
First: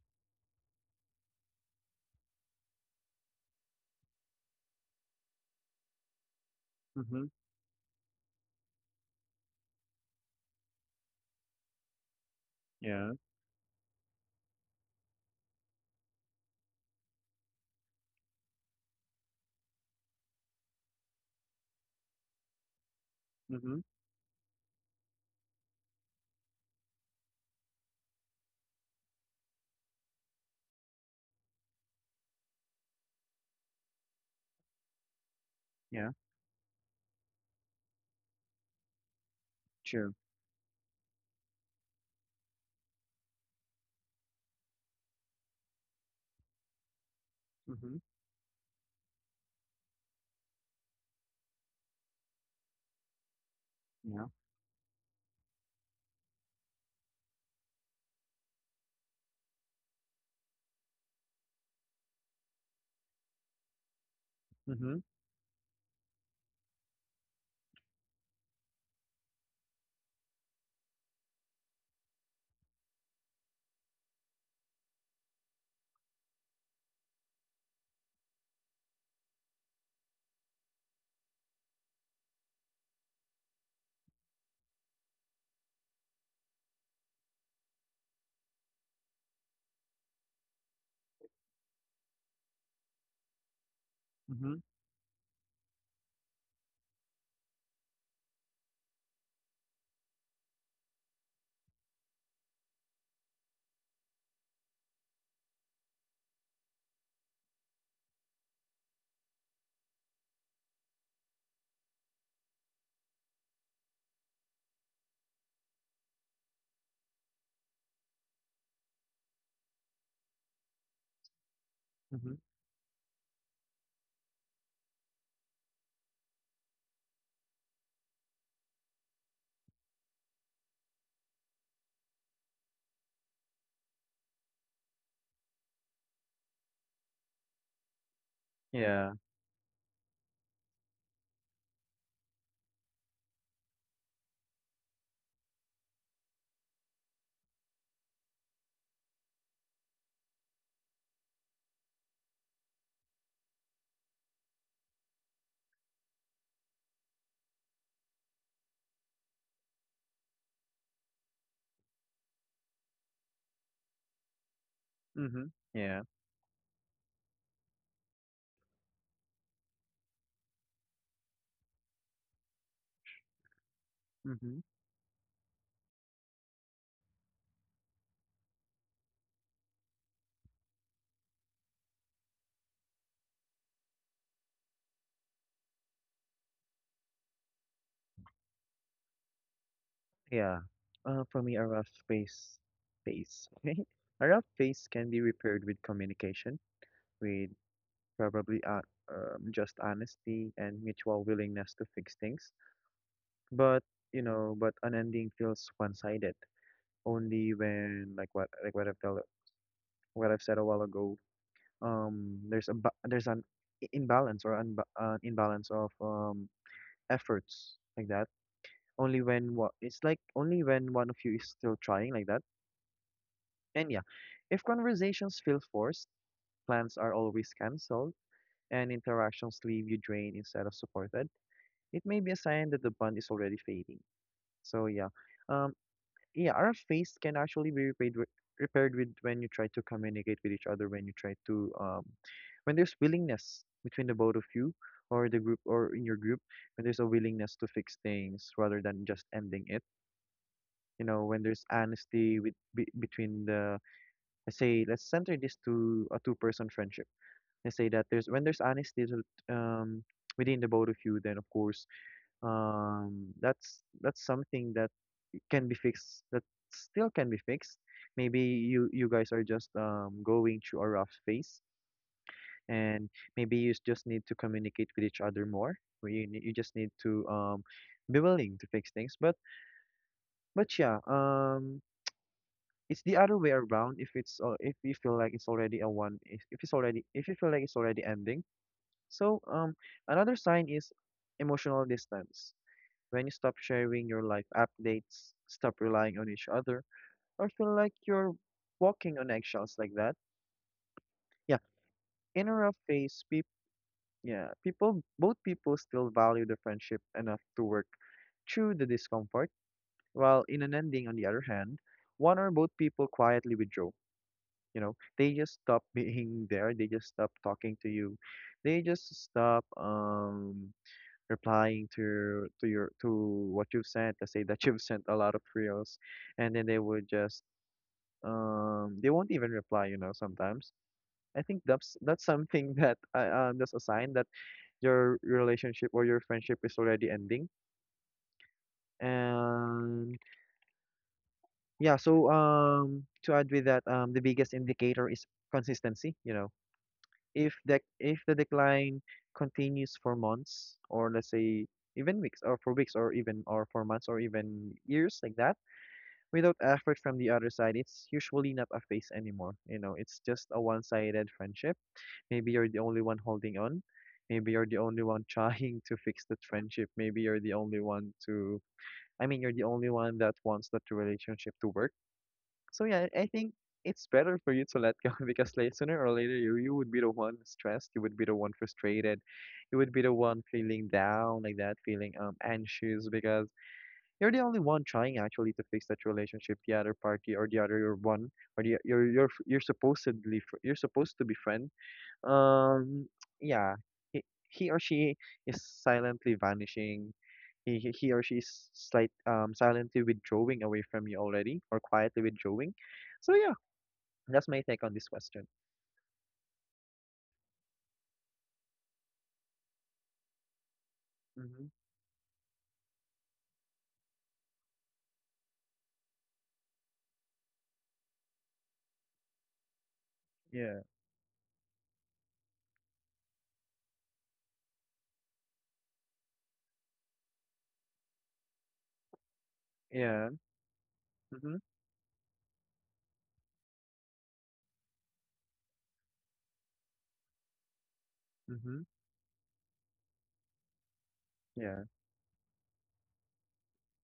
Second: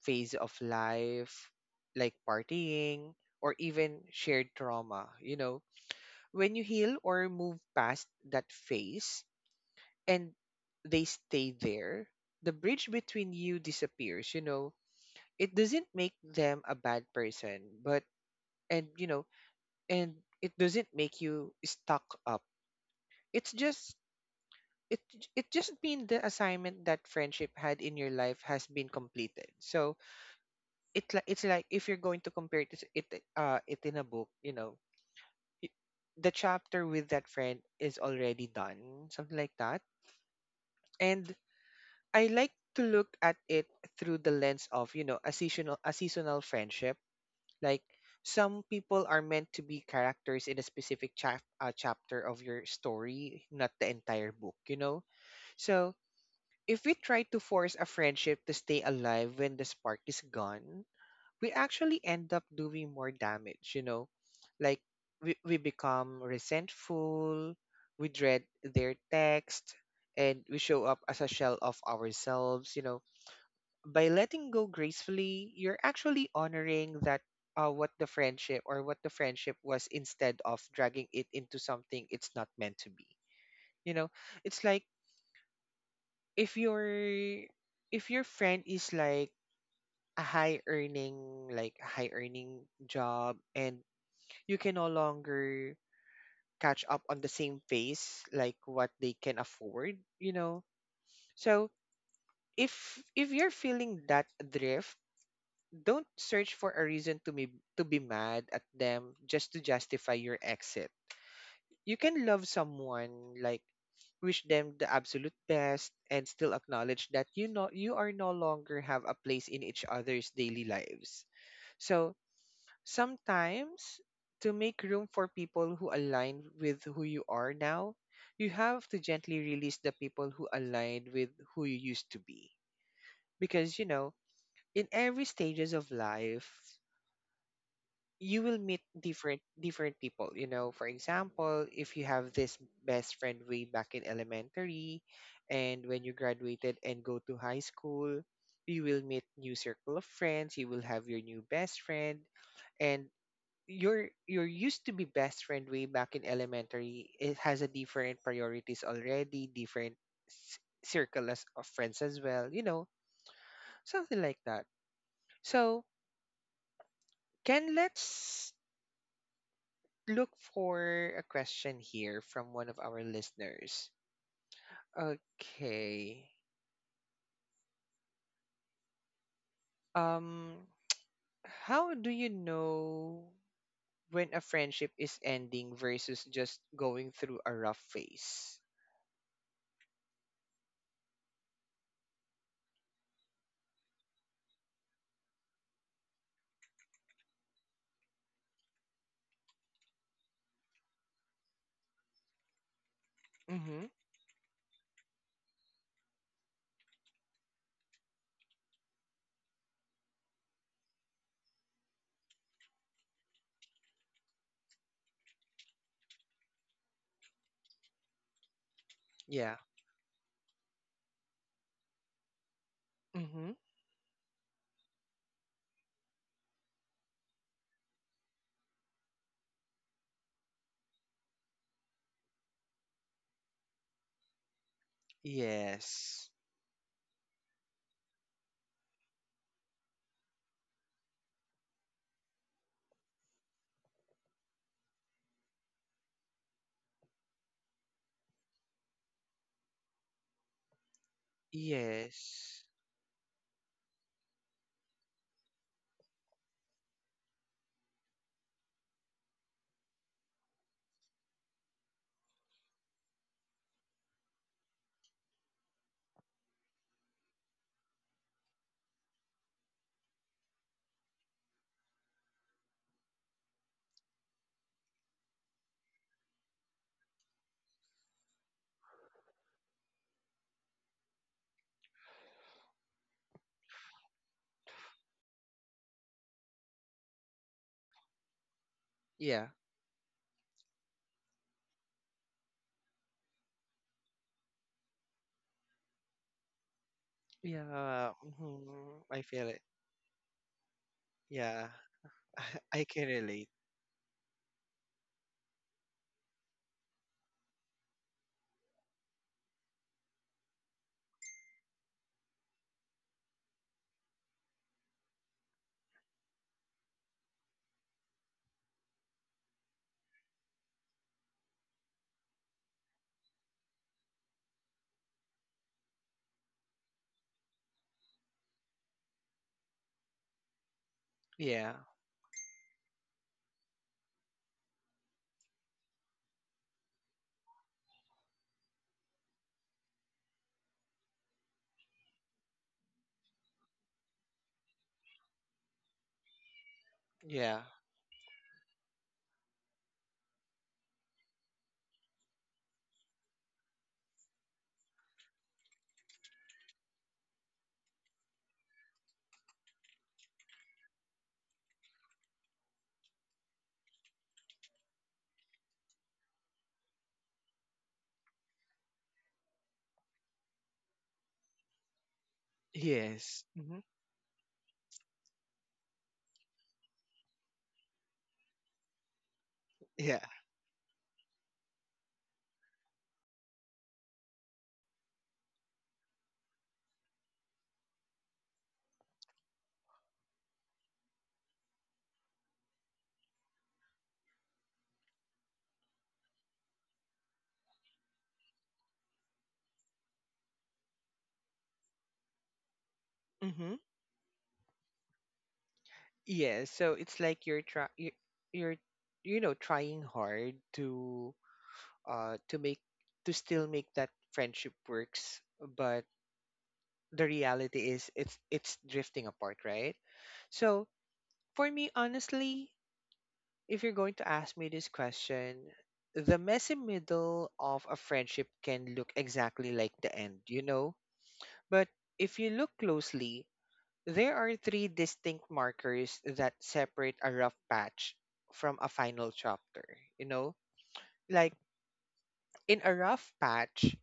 phase of life, like partying, or even shared trauma. You know, when you heal or
Mhm.
move past that phase and they stay there, the bridge
Yeah.
between you disappears. You know, it doesn't make them a bad person, but, and, you know, and it doesn't make you stuck up. It's
Mhm.
just, it, it just means the assignment that friendship had in your life has been completed. So, it's like if you're going to compare it it in a book, you know, it,
Yeah.
the chapter with that friend is already done, something like that.
True.
And I like to look at it through the lens of, you know, a seasonal friendship. Like,
Mhm.
some people are meant to be characters in a specific chapter of your story, not the
Yeah.
entire book, you know. So if we try to force a friendship to stay alive when the spark is gone, we actually end up doing more damage, you know? Like
Mhm.
we become resentful, we dread their text, and we show up as a shell of ourselves, you know? By letting go gracefully, you're actually honoring that what the friendship was, instead of dragging it into something it's not meant to be. You know, it's like if your if your friend is like a high earning job, and you
Mhm.
can no longer catch up on the same pace like what they can afford, you know. So if if you're feeling that drift, don't search for a reason to be, to be mad at them just to justify your exit. You can love someone, like wish them the absolute best, and still acknowledge that, you know, you are no longer have a place in each other's daily lives. So
Mhm.
sometimes, to make room for people who align with who you are now, you have to gently release the people who align with who you used to be. Because you know, in every stages of life, you will meet
Yeah.
different people. You know, for example, if you have this best friend way back in elementary, and when you graduated and go to high school, you will meet new circle of friends. You will have your new best friend, and your used to be best friend way back in elementary, it has a different priorities already, different s- circle of friends as well, you know, something like that.
Mhm.
So
Yeah.
Ken, let's look for a question here from one of our listeners.
Mhm.
Okay, um how do you know when a friendship is ending versus just going through a rough phase?
Yeah. For me, a rough face, face. Okay. A rough face can be repaired with communication, with probably just honesty and mutual willingness to fix things.
Mm-hmm.
But you know, but an ending feels one-sided only when like what I've told, what I've said a while ago, there's a ba there's an imbalance, or an imbalance of efforts like that. Only
Yeah.
when what it's like, only when one of you is still trying like that.
Mm-hmm.
And yeah, if conversations feel forced, plans are always canceled, and interactions leave you drained instead of supported, it may be a sign that the bond is already fading. So yeah, um,
Yes.
yeah, our face can actually be repaired, repaired with when you try to communicate with each other, when you try to, when there's willingness between the both of you, or the group or in your group, when there's a willingness to fix things rather than just ending it. You know, when there's honesty with
Yes.
between the, let's say, let's center this to a two-person friendship. Let's say that there's honesty within the both of you, then of course, that's something that can be fixed, that still can be fixed. Maybe you guys are just going through a rough phase, and maybe you just need to communicate with each other more, or you just need to be willing to fix things, but yeah. It's the other way around if it's if you feel like it's already a one, if it's already, if you feel like it's already ending. So
Yeah.
another sign is emotional distance, when you stop sharing your life updates, stop relying on each other, or feel like
Yeah.
you're
Mhm, I
walking on
feel it.
eggshells like that. Yeah,
Yeah.
in a rough
I can
phase,
relate.
peop yeah, people, both people still value the friendship enough to work through the discomfort, while in an ending, on the other hand, one or both people quietly withdraw. You know, they just stop being there. They just stop talking to you. They just stop replying to your to what you've sent. Let's say that you've sent a lot of reels, and then they would just they won't even reply. You know, sometimes I think
Yeah.
that's something that that's a sign that your relationship or your friendship is already ending. And yeah, so to add with that, the biggest indicator is consistency, you know. If
Yeah.
the decline continues for months, or let's say even weeks, or for weeks or even, or for months or even years like that, without effort from the other side, it's usually not a phase anymore. You know, it's just a one-sided friendship. Maybe you're the only one holding on. Maybe you're the only one trying to fix that friendship. Maybe you're the only one to, I mean, you're the only one that wants that relationship to work. So yeah, I
Yes.
think
Hmm.
it's better for you to let go because later, sooner or later, you would be the one stressed. You would be the one frustrated. You would be the
Yeah.
one feeling down like that, feeling anxious, because you're the only one trying actually to fix that relationship. The other party, or the other your one, or the, you're supposedly you're supposed to be friend. Um, yeah, he, he or she is silently vanishing. He, he or she is slight silently withdrawing away from you already, or quietly withdrawing. So yeah,
Hmm.
that's my take on this question.
Yeah. So it's like you're you know trying hard
Mm-hmm.
to make, to still make that friendship works, but the reality is, it's drifting apart, right?
Yeah,
So for me, honestly, if you're going to ask me this question, the messy middle of a friendship can look exactly like the
yeah.
end, you know?
Mm-hmm.
But if you look closely, there are three distinct markers that separate a rough patch from
Mm-hmm.
a final chapter, you know? Like
Yeah.
in a rough patch,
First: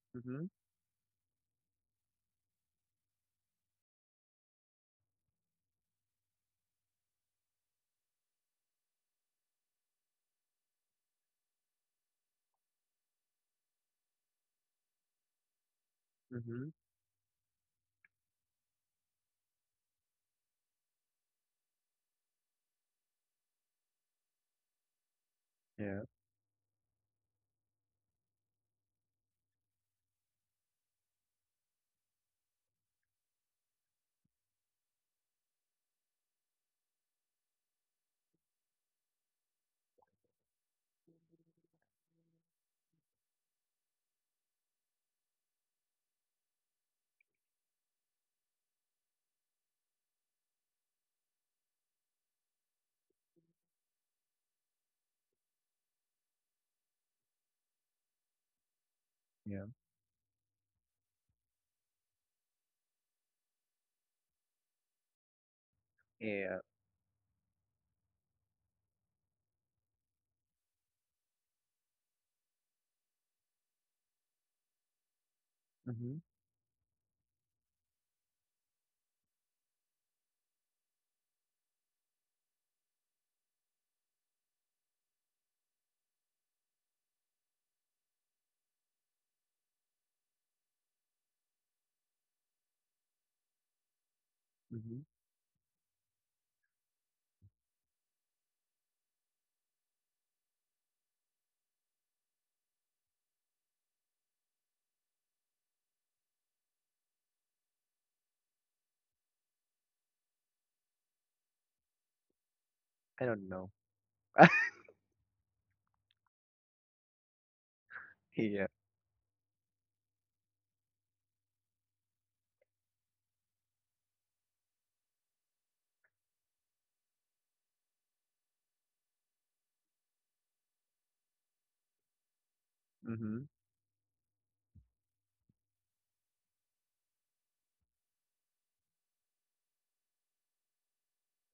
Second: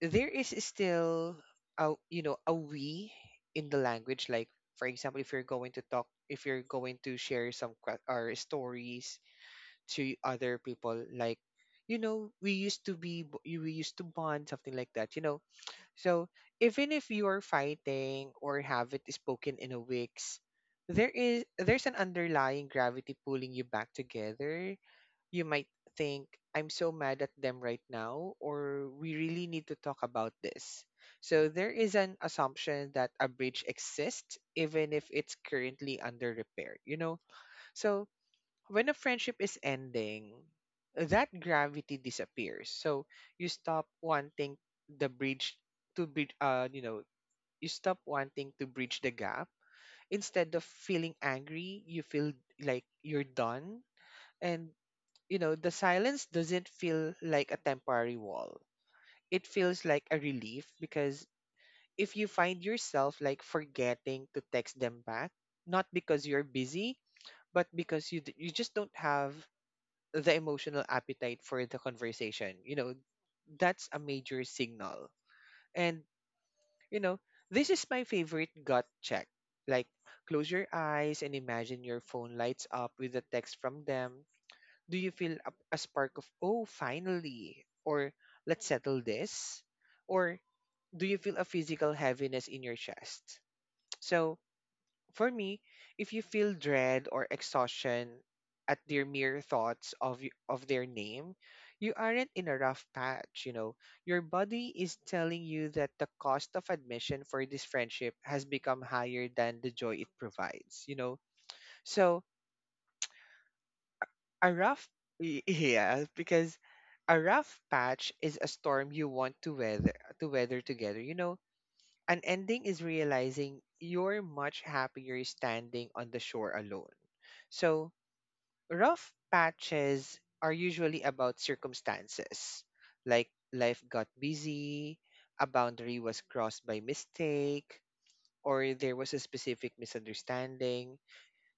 there
Mm-hmm.
is still, a you know, a we in the language, like for example, if you're going to talk, if you're going to share some que- or stories to other people, like you know, we used to bond, something like that, you know. So
Mm-hmm.
even if you are fighting or have it spoken in a weeks, there's an underlying gravity pulling you back together. You might
Yeah.
think, I'm so mad at them right now, or we really need to talk about this. So there is an assumption that a bridge exists even if it's currently under repair, you know. So when a friendship is ending, that gravity disappears. So you stop wanting the bridge to bridge. You know, you stop wanting to bridge the gap. Instead of feeling angry, you feel like you're done, and you know the silence doesn't feel like a temporary wall. It
Yeah.
feels like a relief. Because if you find yourself like forgetting to text them back, not because you're
Yeah.
busy, but because you just don't have the emotional appetite for the conversation. You know, that's a major signal. And,
Mm-hmm.
you know, this is my favorite gut check. Like, close your eyes and imagine your phone lights up with a text from them. Do you feel a spark of, oh, finally? Or, let's settle this? Or, do you feel a physical heaviness in your chest? So,
Mm-hmm.
for me, if you feel dread or exhaustion at their mere thoughts of of their name, you aren't in a rough patch, you know. Your body is telling you that the cost of admission for this friendship has become higher than the joy it provides, you know. So,
I don't know.
a rough yeah, because a rough patch is a
Yeah.
storm you want to weather, to weather together, you know. An ending is realizing you're much happier standing on the shore alone. So, rough patches are usually about circumstances, like
Mm-hmm.
life got busy, a boundary was crossed by mistake, or there was a specific misunderstanding.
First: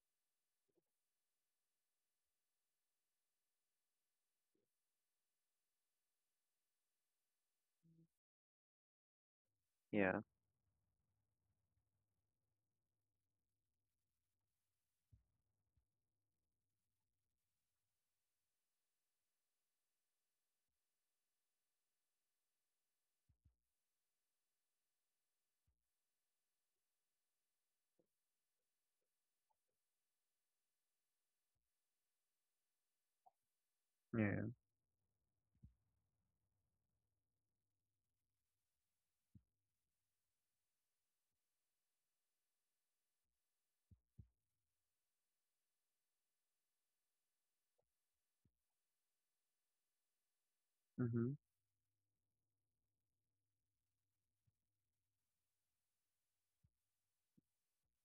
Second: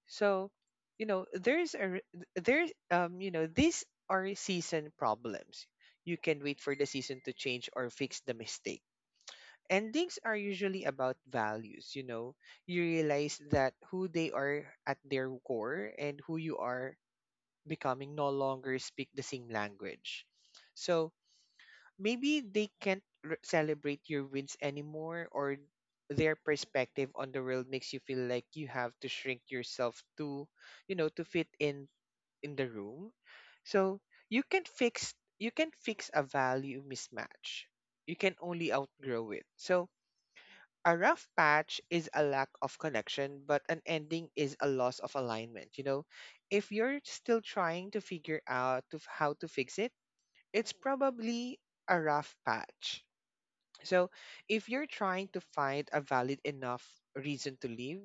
So, you know, there's you know, these are season problems. You can wait for the season to change or fix the mistake. Endings
Yeah.
are usually about values, you know. You realize that who they are at their core and who you are becoming no longer speak the same language. So maybe they can't r celebrate your wins anymore, or their perspective on the world makes you feel like you have to shrink yourself to, you know, to fit in the room. So
Yeah.
you can fix a value mismatch, you can only outgrow it. So a rough patch is a lack of connection, but an ending is a loss of alignment. You know, if you're still trying to figure out how to fix it, it's
Mm-hmm.
probably a rough patch. So, if you're trying to find a valid enough reason to leave,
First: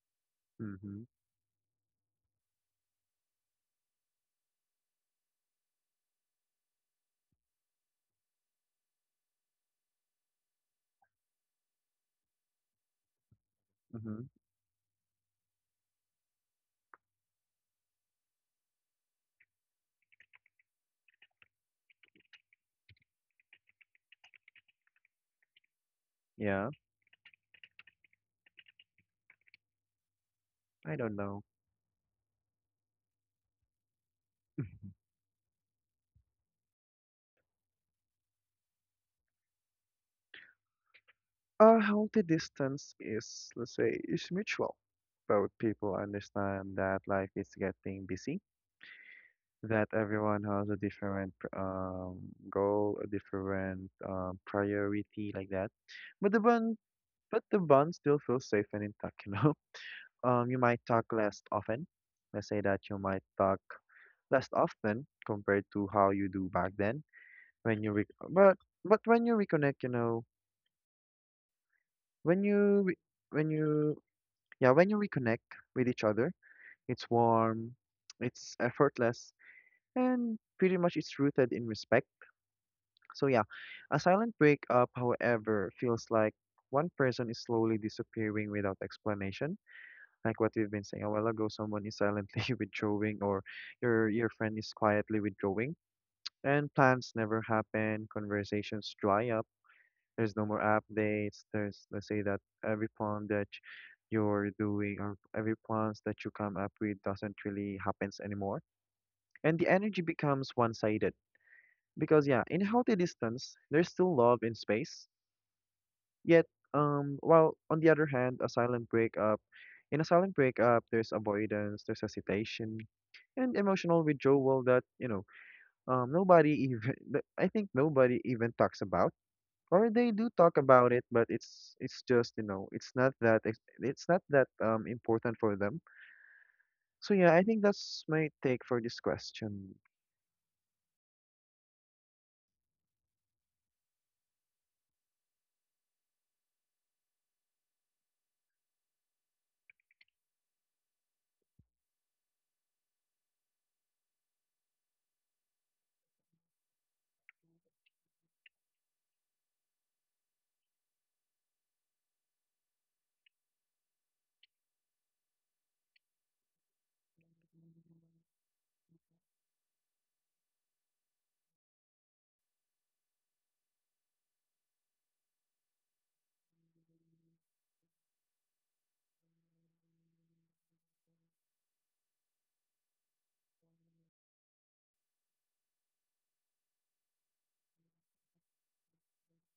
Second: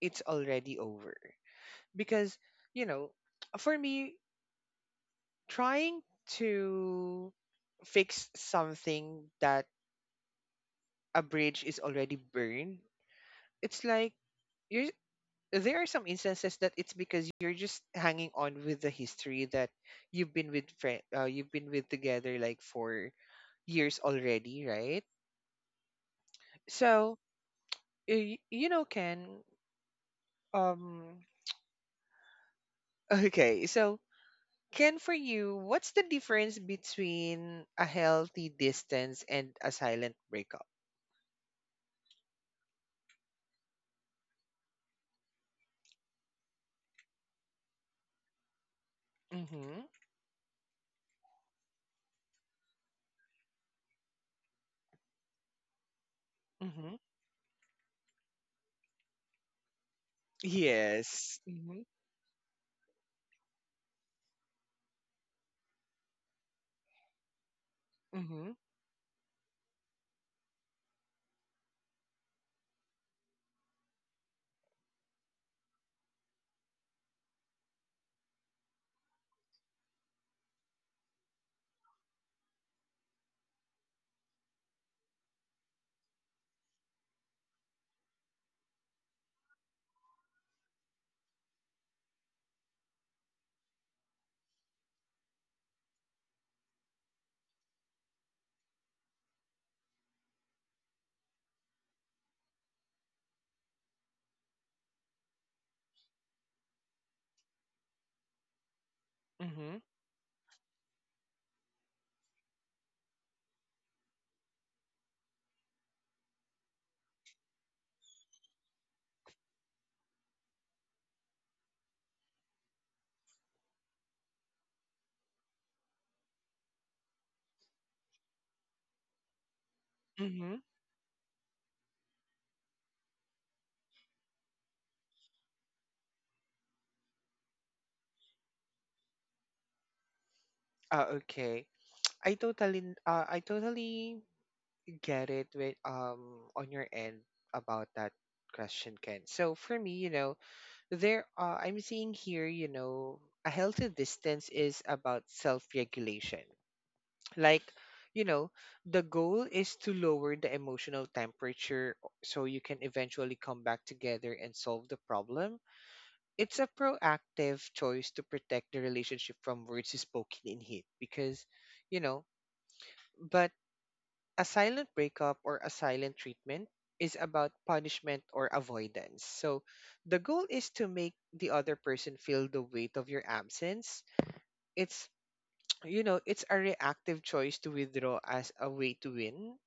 it's already
Mm-hmm.
over. Because, you know, for me, trying to fix something that a bridge is already burned, it's like,
Mm-hmm.
you're, there are some instances that it's because you're just hanging on with the history that you've been with together like for years already, right?
Yeah.
So you know Ken,
I
um
don't know.
okay, so Ken, for you, what's the difference between a healthy distance and a silent breakup?
A healthy distance is, let's say, is mutual. Both people understand that life is getting busy,
Mm-hmm.
that everyone has a different goal, a different priority, like that. But the bond,
Mm-hmm.
but the bond still feels safe and intact. You know, you might talk
Yes.
less
Mm-hmm.
often. Let's say that you might talk less often compared to how you do back then. When you, re-
Mm-hmm.
but when you reconnect, you know, when you re- when you yeah, when you reconnect with each other, it's warm, it's effortless, and pretty much it's rooted in respect. So yeah, a silent breakup, however, feels like one person is slowly disappearing without explanation. Like what we've been saying a while ago, someone is silently withdrawing, or your friend is quietly withdrawing, and plans never happen, conversations dry up, there's no more updates. There's, let's say that every plan that you're doing, or every plans that you come up with, doesn't really happens anymore. And
Mm-hmm.
the energy becomes one-sided, because yeah, in a healthy distance, there's still love in space. Yet, while on the other hand, a silent breakup, in a silent breakup, there's avoidance, there's hesitation, and emotional withdrawal, that you know, nobody even, that I think nobody even talks about, or they do
Mm-hmm.
talk about it, but it's just, you know, it's not that it's not that important for them. So yeah, I think that's my take for this question.
Uh, okay. I totally get it with on your end about that question, Ken. So for me, you know, there are, I'm seeing here, you know, a healthy distance is about self-regulation. Like, you know, the goal is to lower the emotional temperature so you can eventually come back together and solve the problem. It's a proactive choice to protect the relationship from words spoken in hate. Because, you know, but a silent breakup or a silent treatment is about punishment or avoidance. So the goal is to make the other person feel the weight of your absence. It's, it's a reactive choice to withdraw as a way to win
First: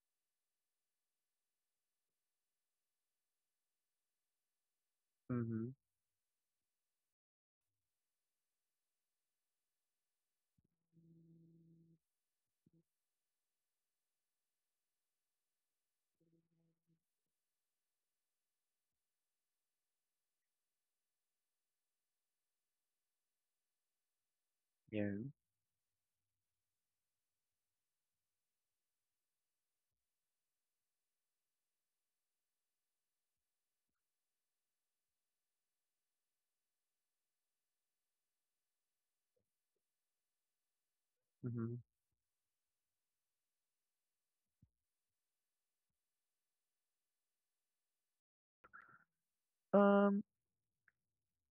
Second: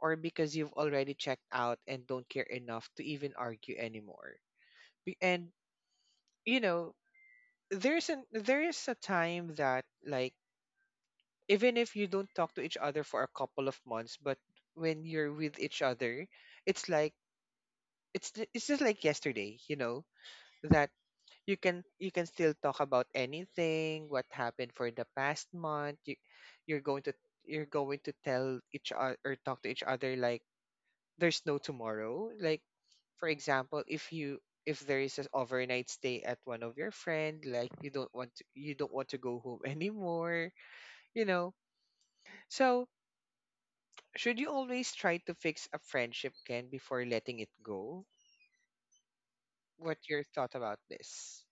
or because you've already checked out and don't care enough to even argue anymore. And,
Mm-hmm.
you know, there is a time that, like, even if you don't talk to each other for a couple of months, but when you're with each other, it's like it's just like yesterday, that you can still talk about anything, what happened for the
Yeah.
past month. You're going to you're going to tell each other or talk to each other like there's no tomorrow. Like, for example, if there is an overnight stay at one of your friend, like, you don't want to go home anymore, you know.
Mm-hmm.
So should you always try to fix a friendship, Ken, before letting it go? What
Um,
your thought about this?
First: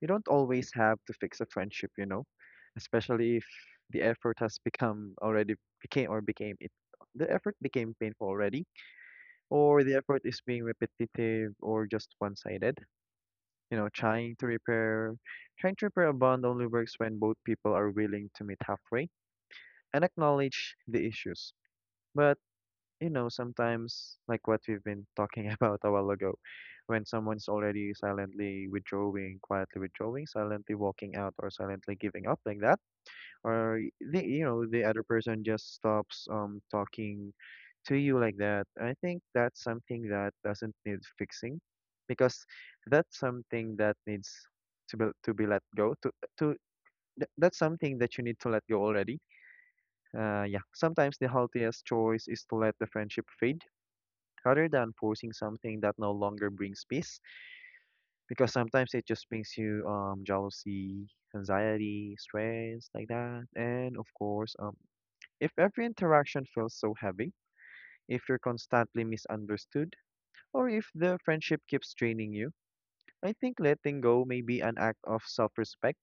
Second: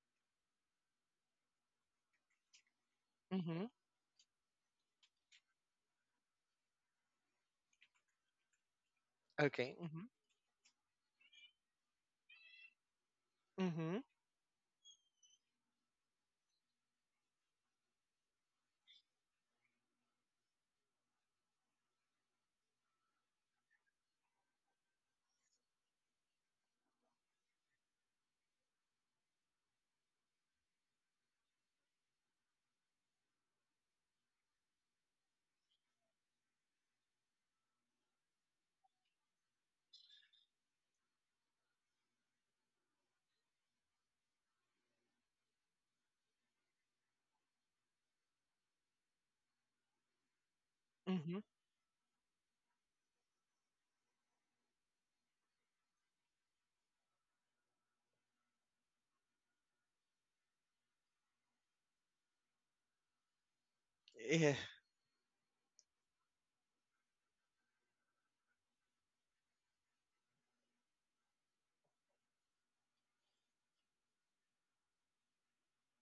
you don't always have to fix a friendship, you know, especially if the effort has become already became or became it the effort became painful already,
Okay.
or the
Mm-hmm.
effort is being repetitive or just one-sided. You know,
Mm-hmm.
trying to repair a bond only works when both people are willing to meet halfway and acknowledge the issues. But, you know, sometimes like what we've been talking about a while ago, when someone's already silently withdrawing, quietly withdrawing, silently walking out or silently giving up like that, or the, you know, the other person just stops talking to you like that, I think that's something that doesn't need fixing, because that's something that needs to be let go, to that's something that you need to let go already. Yeah, sometimes the
Mm-hmm.
healthiest choice is to let the friendship fade, rather than forcing something that no longer brings peace, because sometimes it just brings you jealousy, anxiety, stress like that. And of course,
Yeah.
if every interaction feels so heavy, if you're constantly misunderstood, or if the friendship keeps draining you, I think letting go may be an act of self-respect,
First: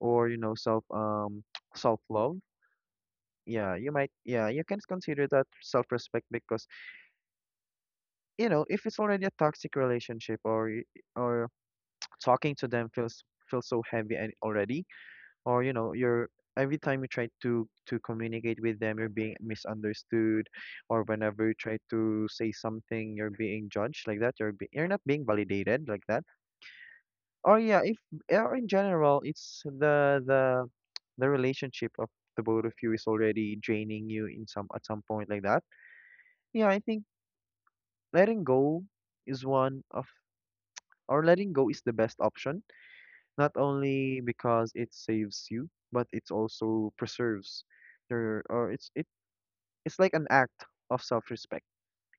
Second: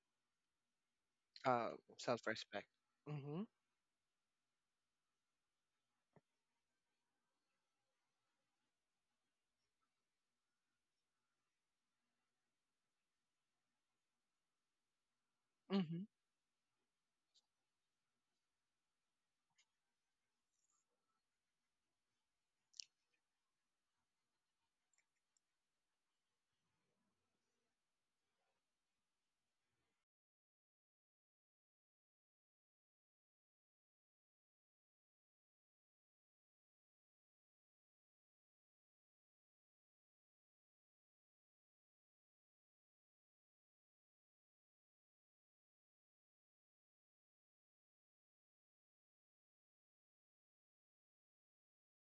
or, you know, self
Uh,
self-love.
Self-respect. Mm-hmm.
Yeah, you might, yeah, you can consider that self-respect, because, you know, if it's already a toxic relationship, or or talking to them feels, feels so heavy and already, or you know
Mm-hmm.
you're, every time you try to communicate with them, you're being misunderstood, or whenever you try to say something, you're being judged like that, you're not being validated like that, or yeah, if, or in general, it's the relationship of the both of you is already draining you in some point like that. Yeah, I think letting go is one of, or letting go is the best option. Not only because it saves you, but it also preserves your, or it's it it's like an act of self-respect.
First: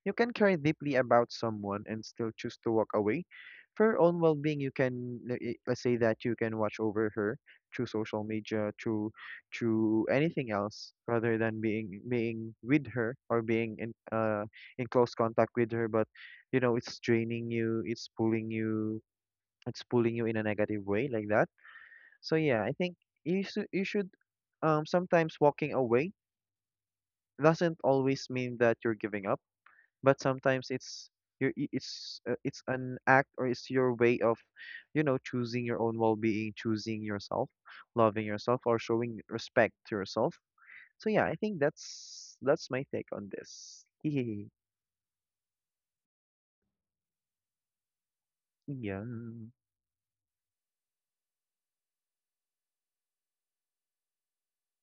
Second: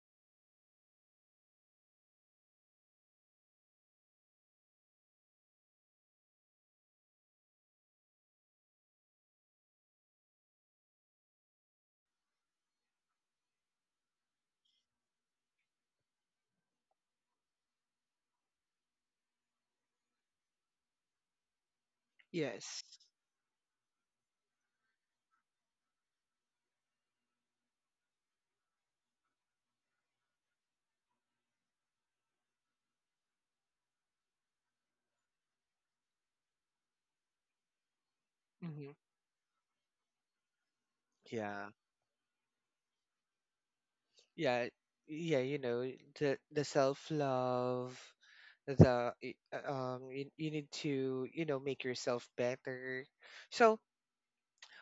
You can care deeply about someone and still choose to walk away. For your own well-being, you can let's say that you can watch over her through social media, through anything else, rather than being with her, or being in close contact with her. But you know, it's draining you, it's pulling you, it's pulling you in a negative way like that. So yeah, I
Yes.
think you should, sometimes walking away doesn't always mean that you're giving up, but sometimes it's your, it's an act, or it's your way of, you know, choosing your own well-being, choosing yourself, loving yourself, or
Mm-hmm.
showing respect to yourself. So yeah, I think
Yeah.
that's my take on this.
Yeah. Yeah. The self-love.
Yeah.
You need to make yourself better. So,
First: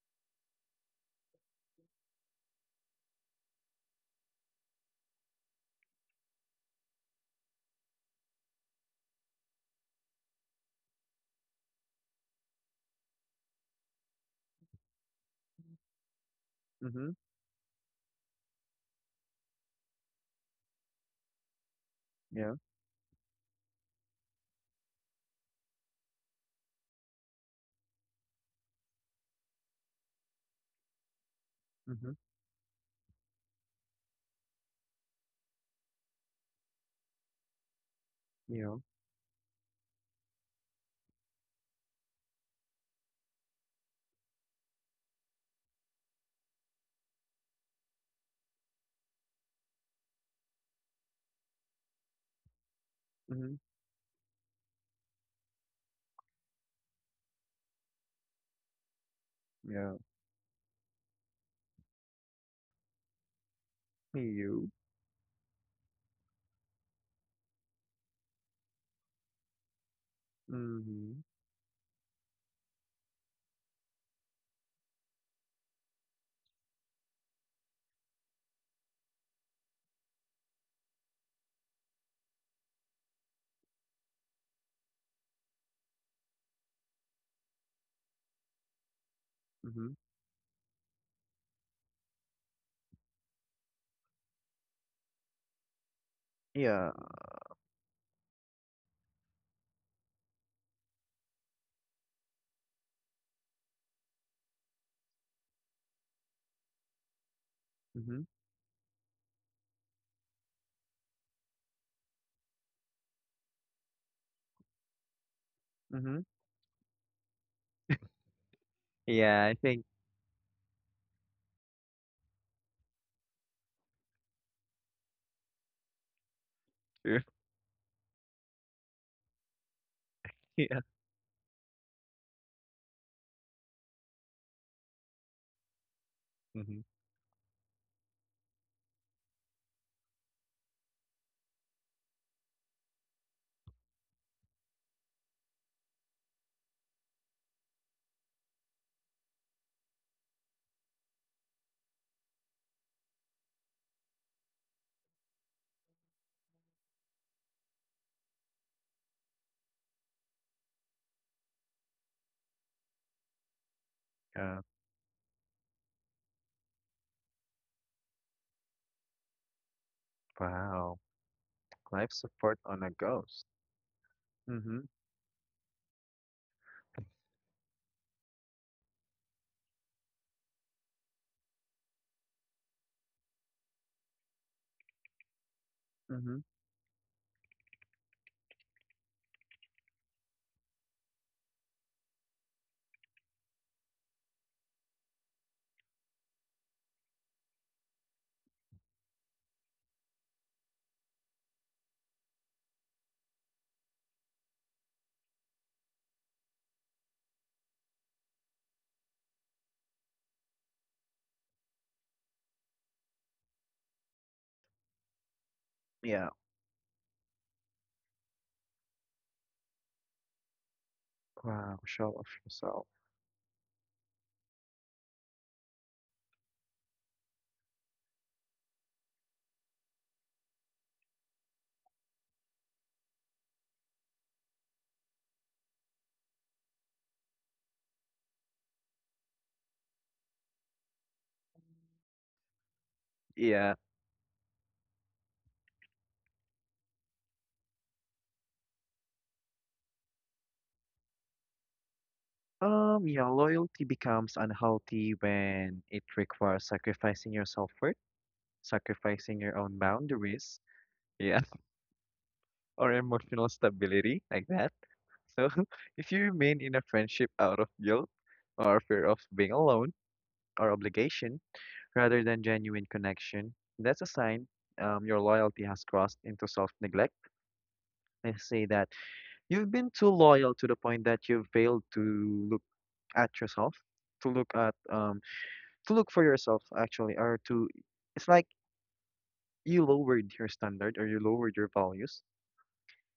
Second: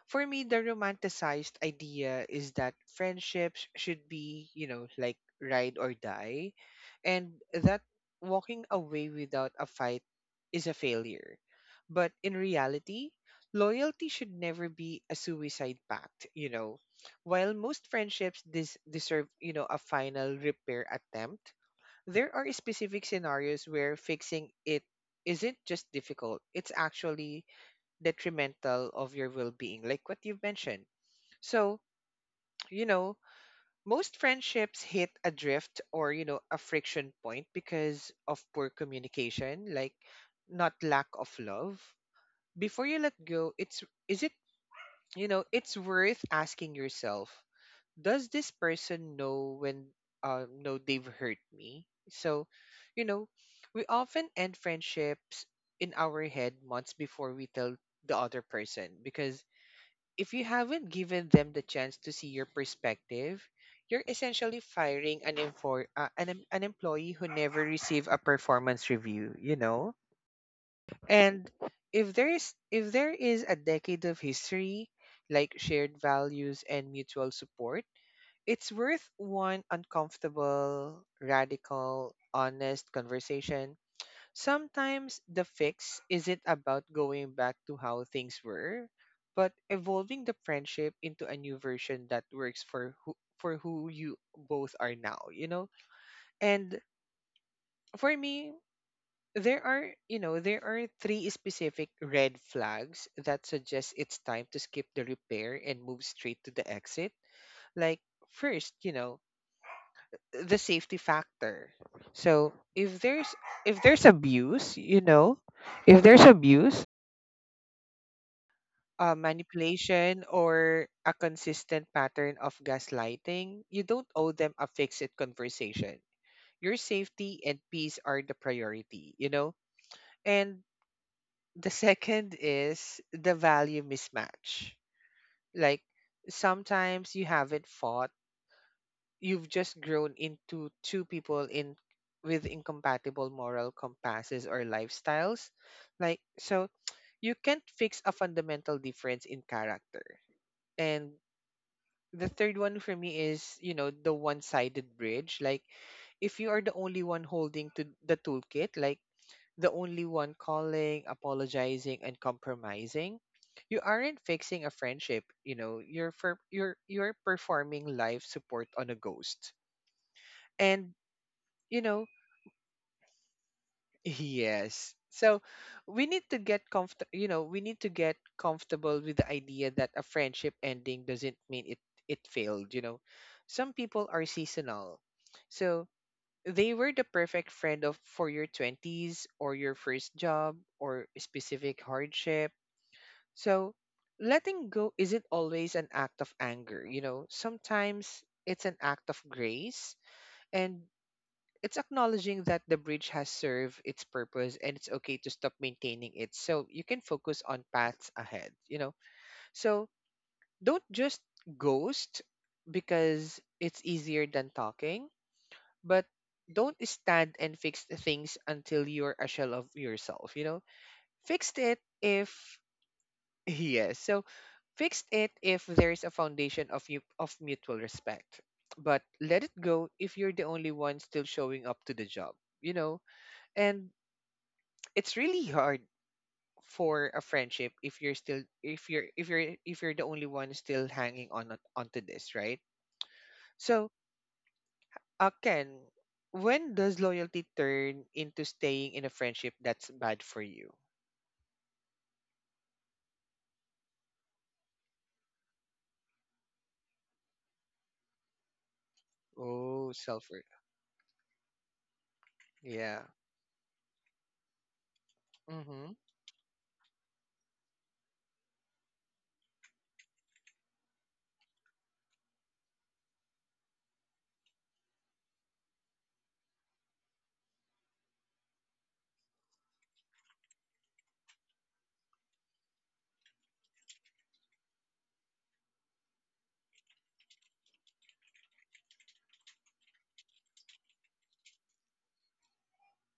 for me, the romanticized idea is that friendships should be, like ride or die, and that walking away without a fight is a failure. But in reality, loyalty should never be a suicide pact.
Mm-hmm.
While most friendships deserve a final repair attempt, there are
Yeah.
specific scenarios where fixing it isn't just difficult, it's actually detrimental of your well-being, like what you've mentioned. So,
Mm-hmm.
you know most friendships hit a drift, or a friction point because of poor
Yeah.
communication, like not lack of love. Before you let go, it's is it you know it's worth asking yourself, does this person know they've hurt me? So, you know
Mm-hmm.
we often end friendships in our head months before we tell the other person, because
Yeah.
if you haven't given them the chance to see your perspective, you're
Hey,
essentially
You.
firing an infor- an, em- an employee who never received a performance review, you know?
Mm-hmm.
And if there is a decade of history, like shared values and mutual support, it's worth one uncomfortable, radical, honest conversation. Sometimes the fix isn't about going back to how things were, but
Mm-hmm.
evolving the friendship into a new version that works for who you both are now, you know? And
Yeah.
for me, there are three specific red flags that suggest it's time to skip the repair and move straight to the exit. Like,
Mm-hmm.
first, the safety factor. So, if there's abuse, if
Mm-hmm.
there's abuse,
Yeah, I think
manipulation or a consistent pattern of gaslighting, you don't owe them a fixed conversation. Your
true.
safety and peace are the priority, you know? And
Yeah.
the second is the value mismatch. Like,
Mm-hmm.
sometimes you haven't fought, you've just grown into two people in with incompatible moral compasses or lifestyles. Like, so you can't fix a fundamental difference in character. And the third one for me is the one-sided bridge, like, if you are the only one holding to the toolkit, like the only one calling, apologizing and compromising. You aren't
Uh,
fixing a friendship, you know you're for you're you're performing life support on a ghost. And,
wow.
you know
Life support on a ghost. Mm-hmm.
yes. So we need to get comfortable with the idea that a friendship ending doesn't mean it failed. Some people are seasonal. So
Mm-hmm.
they were the perfect friend of for your 20s or your first job or a specific hardship. So letting go isn't always an act of anger. Sometimes it's an act of grace, and it's acknowledging that the bridge has served its purpose and it's okay to stop maintaining it so you can focus on paths ahead. So don't just ghost because it's easier than talking. But
Yeah.
don't stand and fix the things until you're a shell of yourself. You know fixed
Wow.
it
Show off
if
yourself.
Yes. So fixed it if there's a foundation of mutual respect, but let it go if you're the only one still showing up to the job you know and it's really hard for a friendship if you're still if you're if you're if you're the only one still hanging on onto this, right?
Yeah.
So, Ken, when does loyalty turn into staying in a friendship that's bad for you?
Yeah, loyalty becomes unhealthy when it requires sacrificing your self-worth, sacrificing your own
Oh, self
boundaries. Yeah. Or
yeah.
emotional stability like that. So
Mm-hmm.
if you remain in a friendship out of guilt, or fear of being alone, or obligation, rather than genuine connection, that's a sign your loyalty has crossed into self neglect. I say that you've been too loyal to the point that you've failed to look at yourself, to look at, to look for yourself actually, or to, it's like you lowered your standard, or you lowered your values.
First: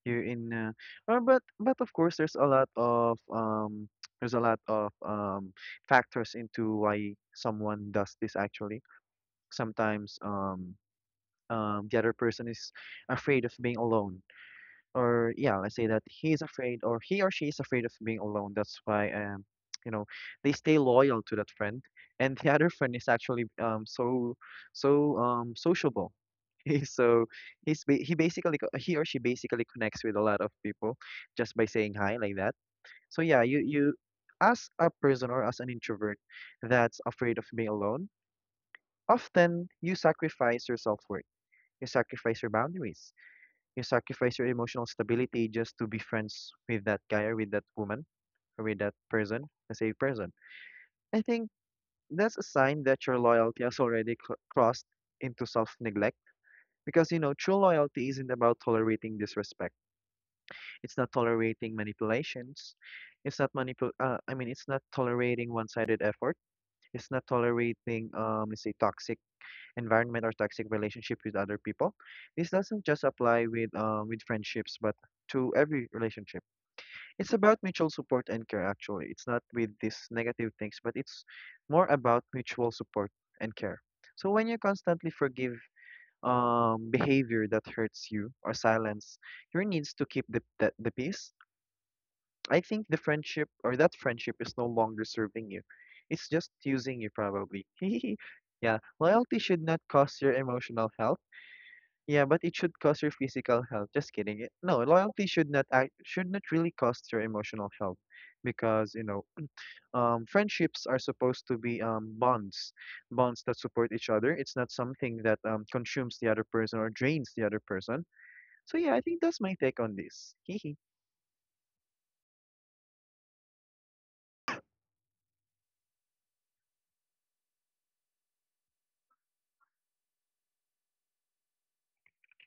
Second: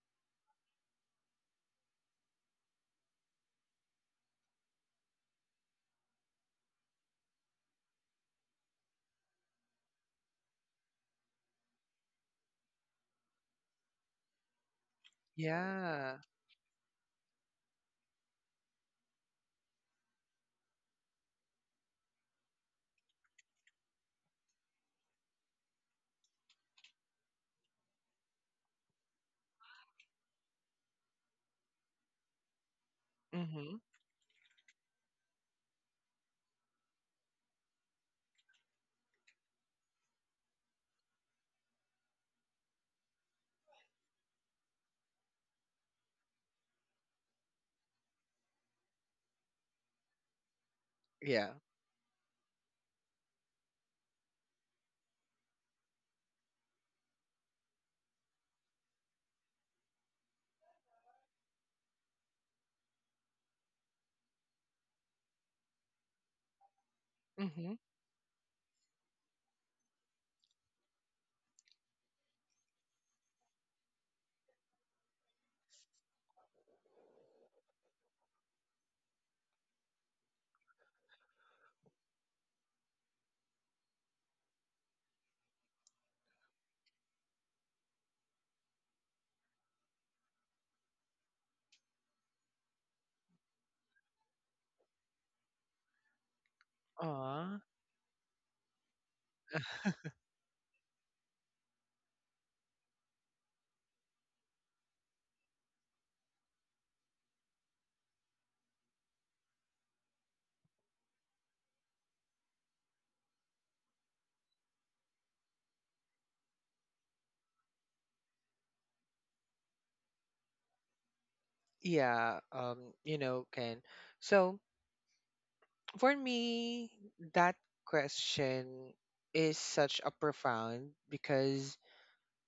You in, or but of course, there's a lot of there's a lot of factors into why someone does this actually. Sometimes the other person is afraid of being alone, or yeah, let's say that
Yeah.
he's afraid, or he or she is afraid of being alone. That's why you know, they stay loyal to that friend, and the other friend is actually so sociable. He's so, he basically he or she basically connects with a lot of people just by saying hi like that. So yeah, you,
Mm-hmm.
as a person or as an introvert that's afraid of being alone, often you sacrifice your self-worth, you sacrifice your boundaries, you sacrifice your emotional stability just to be friends with that guy, or with that woman, or with that person, the same person. I
Yeah.
think that's a sign that your loyalty has already crossed into self-neglect, because you know true loyalty isn't about tolerating disrespect. It's not tolerating manipulations. It's not manipul I mean it's not tolerating one-sided effort. It's not
Mm-hmm.
tolerating let's say toxic environment, or toxic relationship with other people. This doesn't just apply with friendships, but to every relationship. It's about mutual support and care, actually. It's not with these negative things, but it's more about mutual support and care. So when you constantly forgive behavior that hurts you or silence your needs to keep the peace, I think the friendship or that friendship is no longer serving you. It's just using you,
Aw.
probably. Yeah, loyalty should not cost your emotional health. Yeah, but it should cost your physical health. Just kidding. No, loyalty should not act, should not really cost your emotional health because, you know, friendships are supposed to be bonds, bonds that support each other. It's not something that consumes the other person or drains the other person. So yeah, I think that's my take on this. Hehe.
Yeah, Ken, so for me, that question is such a profound, because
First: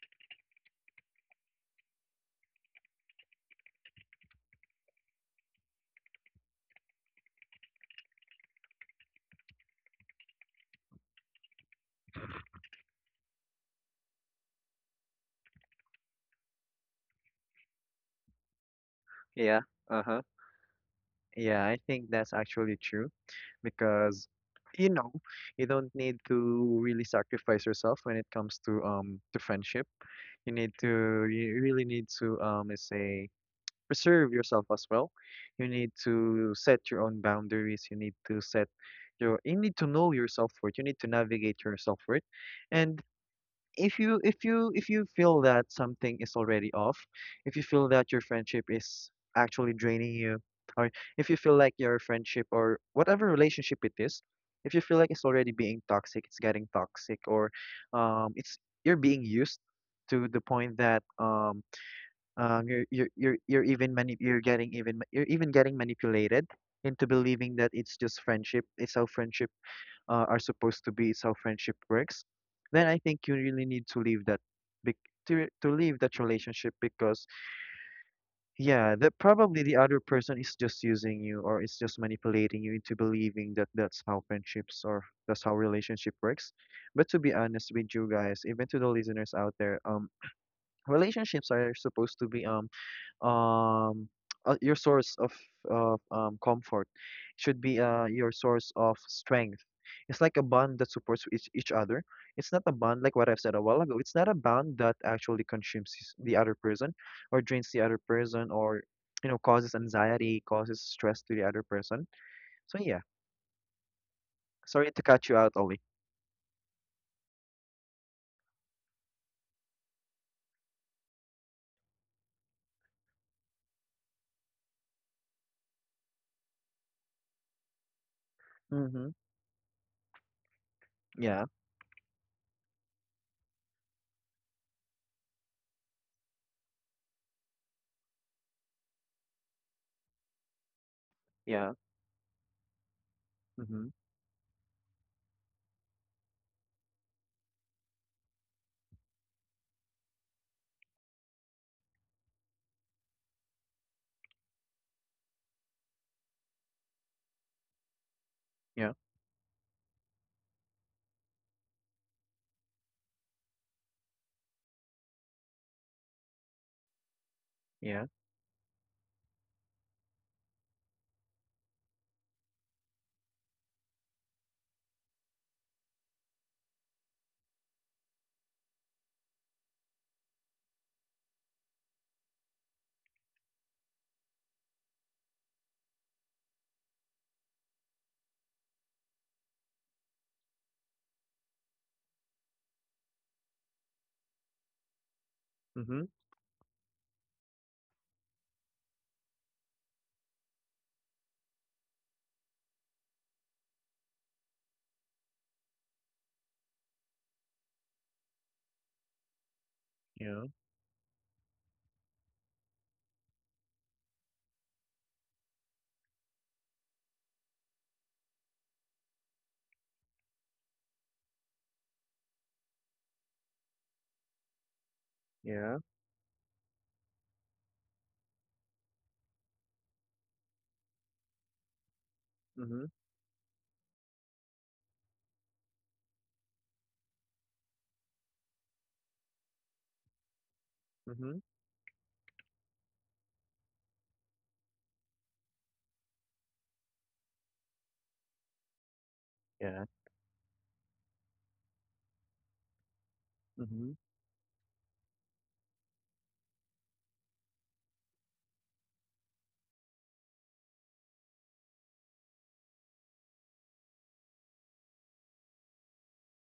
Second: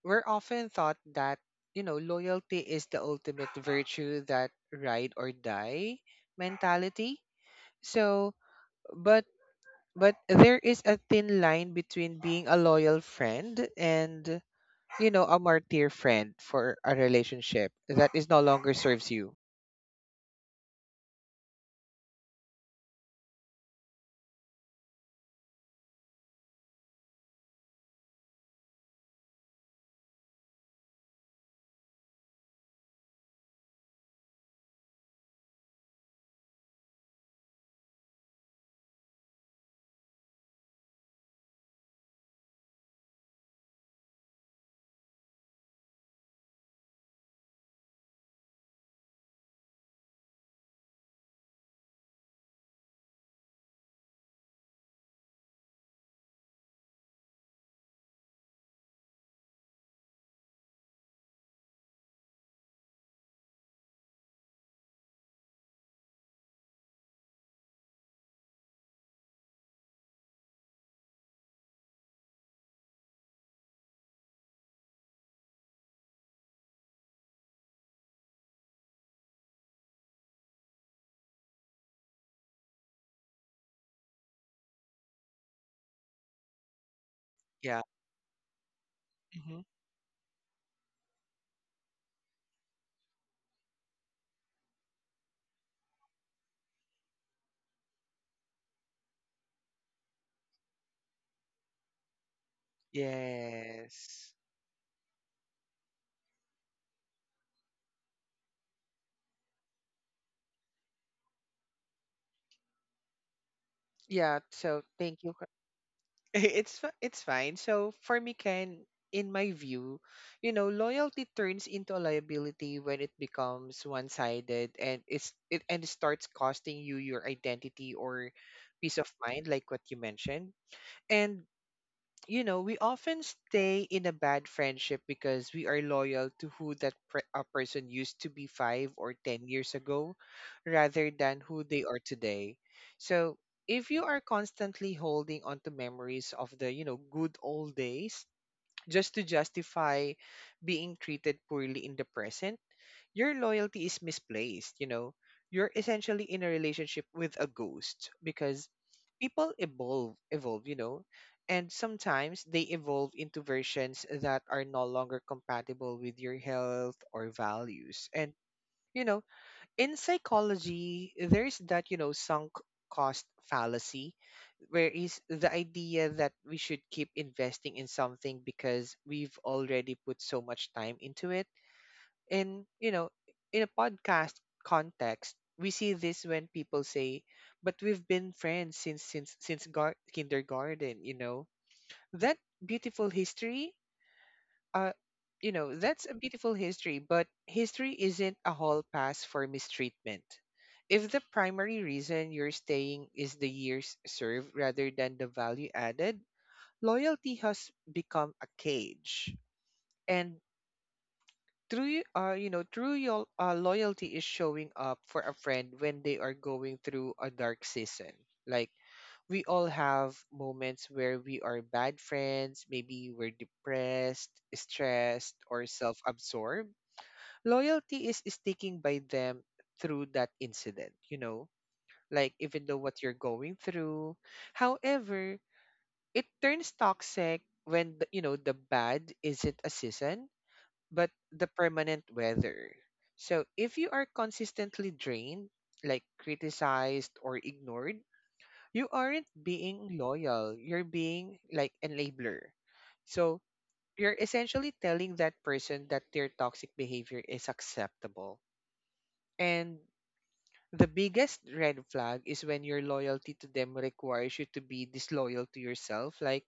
we're often taught that, loyalty is the ultimate virtue, that ride or die mentality. So, but but there is a thin line between being a loyal friend and, a martyr friend for a relationship that is no longer serves you.
Yeah. Uh huh. Yeah, I think that's actually true because, you know, you don't need to really sacrifice yourself when it comes to friendship. You need to, you really need to, let's say, preserve yourself as well. You need to set your own boundaries. You need to set your, you need to know your self-worth. You need to navigate your self-worth. And if you feel that something is already off, if you feel that your friendship is actually draining you, or if you feel like your friendship or whatever relationship it is, if you feel like it's already being toxic, it's getting toxic, or it's you're being used to the point that you're you're you're even getting manipulated into believing that it's just friendship. It's how friendship are supposed to be. It's how friendship works. Then I think you really need to leave that bec- to to leave that relationship because yeah, that probably the other person is just using you or is just manipulating you into believing that that's how friendships or that's how relationship works. But to be honest
Yeah.
with you guys, even to the listeners out
Hmm.
there, relationships are supposed to be um your source of comfort. It should be your source of strength. It's like a bond that supports each other. It's not a bond like what I've said a while ago. It's not a
Yes.
bond that actually the other person or drains the other person, or you know, causes anxiety, causes stress to the other person. So yeah,
Yeah. So,
sorry to
thank
cut
you.
you out, Ollie.
It's fine. So, for me, Ken, in my view, loyalty turns into a liability when it becomes one-sided, and it's it and it starts costing you your identity or peace
Mm-hmm.
of mind, like what you mentioned.
Yeah,
And, we often stay in a bad friendship because we are loyal to who a person used to be 5 or 10 years ago rather than who
yeah.
they are today. So,
Mm-hmm.
if you are constantly holding on to memories of the, good old days just to justify being treated poorly in the present, your loyalty is misplaced. You're essentially in a relationship with a ghost, because
Yeah,
people evolve, you know, and sometimes they evolve into versions that are no longer compatible with your health or
yeah.
values. And, you know in psychology there's that, sunk cost fallacy, where is the idea that we should keep investing in something because we've already put so much time into it in you know in a podcast context. We see this when people say, but we've been friends since kindergarten, you know? that beautiful history uh you know
Mm-hmm.
that's a beautiful history, but history isn't a hall pass for mistreatment. If the primary reason you're staying is the years served rather than the value added, loyalty has become a cage. And
Yeah,
true, loyalty is showing up for a friend when they are going through a dark season. Like, we all have moments where we are bad friends, maybe we're depressed, stressed, or
yeah.
self-absorbed. Loyalty is sticking by them through that incident, you know? Like, even though
Mm-hmm.
what you're going through. However, it turns toxic when the, you know the bad isn't a season but
Mm-hmm.
the permanent weather. So if you are consistently drained, like criticized or ignored, you aren't
Yeah.
being loyal. You're being like enabler. So
Mm-hmm.
you're essentially telling that person that their toxic behavior is acceptable. And the biggest red flag is when your loyalty to them requires you to be disloyal to yourself. Like,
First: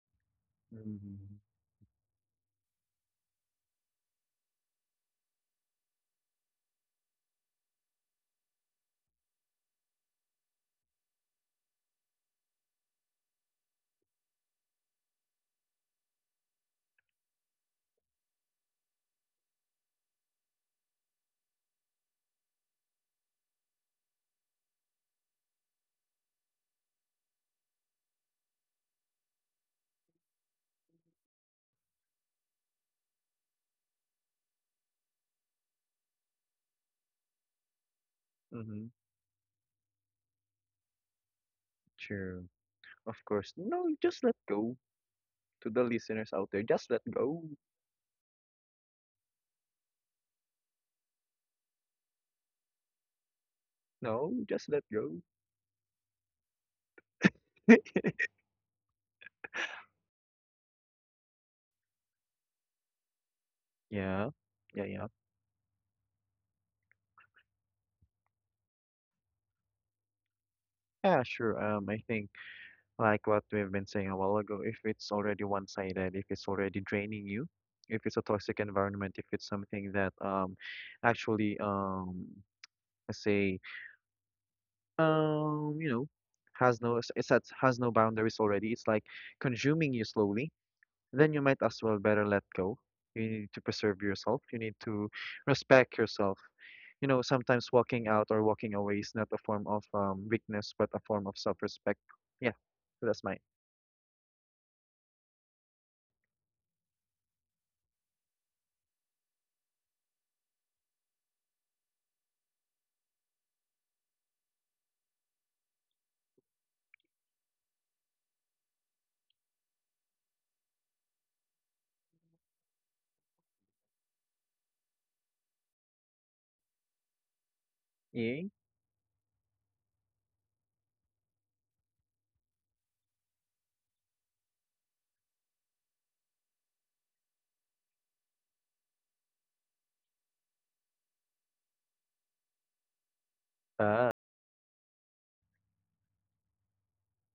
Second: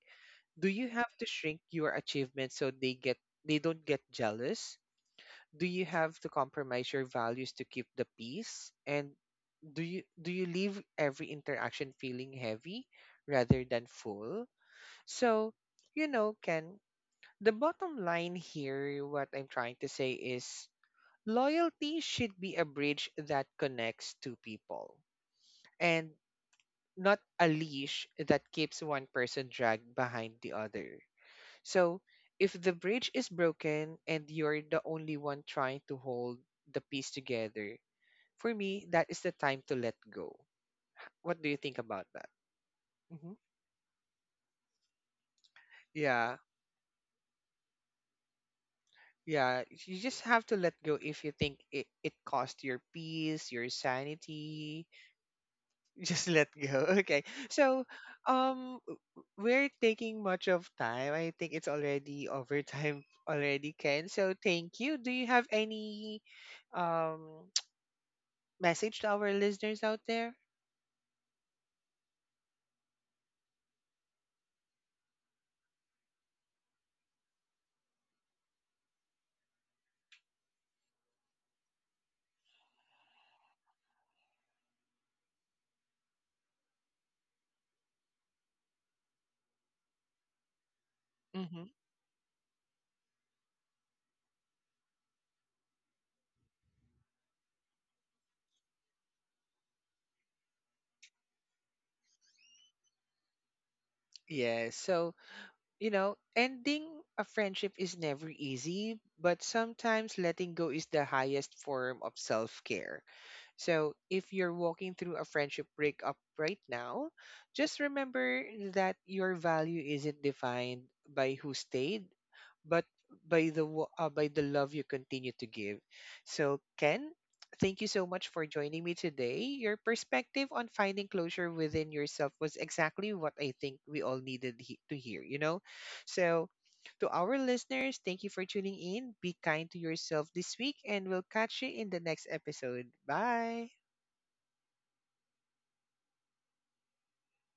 do you have to
Mm-hmm.
shrink your achievements so they don't get jealous? Do you have to compromise your values to keep the peace? And do you leave every interaction feeling heavy rather than full? So, Ken, the bottom line here, what I'm trying to say is loyalty should be a bridge that connects two people and not a leash that keeps one person dragged behind the other. So, if the bridge is broken and you're the only one trying to hold the piece together, for me,
Mm-hmm.
that is the time to let go. What do you think about that?
True. Of
Hmm.
course. No, just let go. To the listeners
Yeah,
out there, just let go.
yeah. You just have to let go if you think it cost your peace, your
No, just let
sanity.
go.
Just let go. Okay. So, um, w- we're taking much of time. I think it's already overtime already, Ken.
Yeah.
So, thank
Yeah,
you.
yeah.
Do you have any um message to our listeners out there?
Yeah, sure. I think like what we've been saying a while ago, if it's already one-sided, if it's already draining you, if it's a toxic environment, if it's something that actually let's say, you know, has it's has no boundaries already. It's like consuming you slowly, then you might
Mm-hmm.
as well better let go. You need to preserve yourself. You need to respect yourself. You know, sometimes walking out or walking away is not a form of weakness, but a form of self-respect. Yeah, so that's my.
Yeah. So, ending a friendship is never easy, but sometimes letting go is the highest form of self care. So, if you're walking through a friendship breakup right now, just remember that your value isn't defined by who stayed, but by the love you continue to give. So, Ken, thank you so much for
Yay.
joining me today. Your perspective on finding closure within yourself was exactly what I think we all needed to hear, you know? So, to our listeners, thank you for tuning in. Be kind to yourself this week, and we'll catch you in the next episode. Bye.
Bye.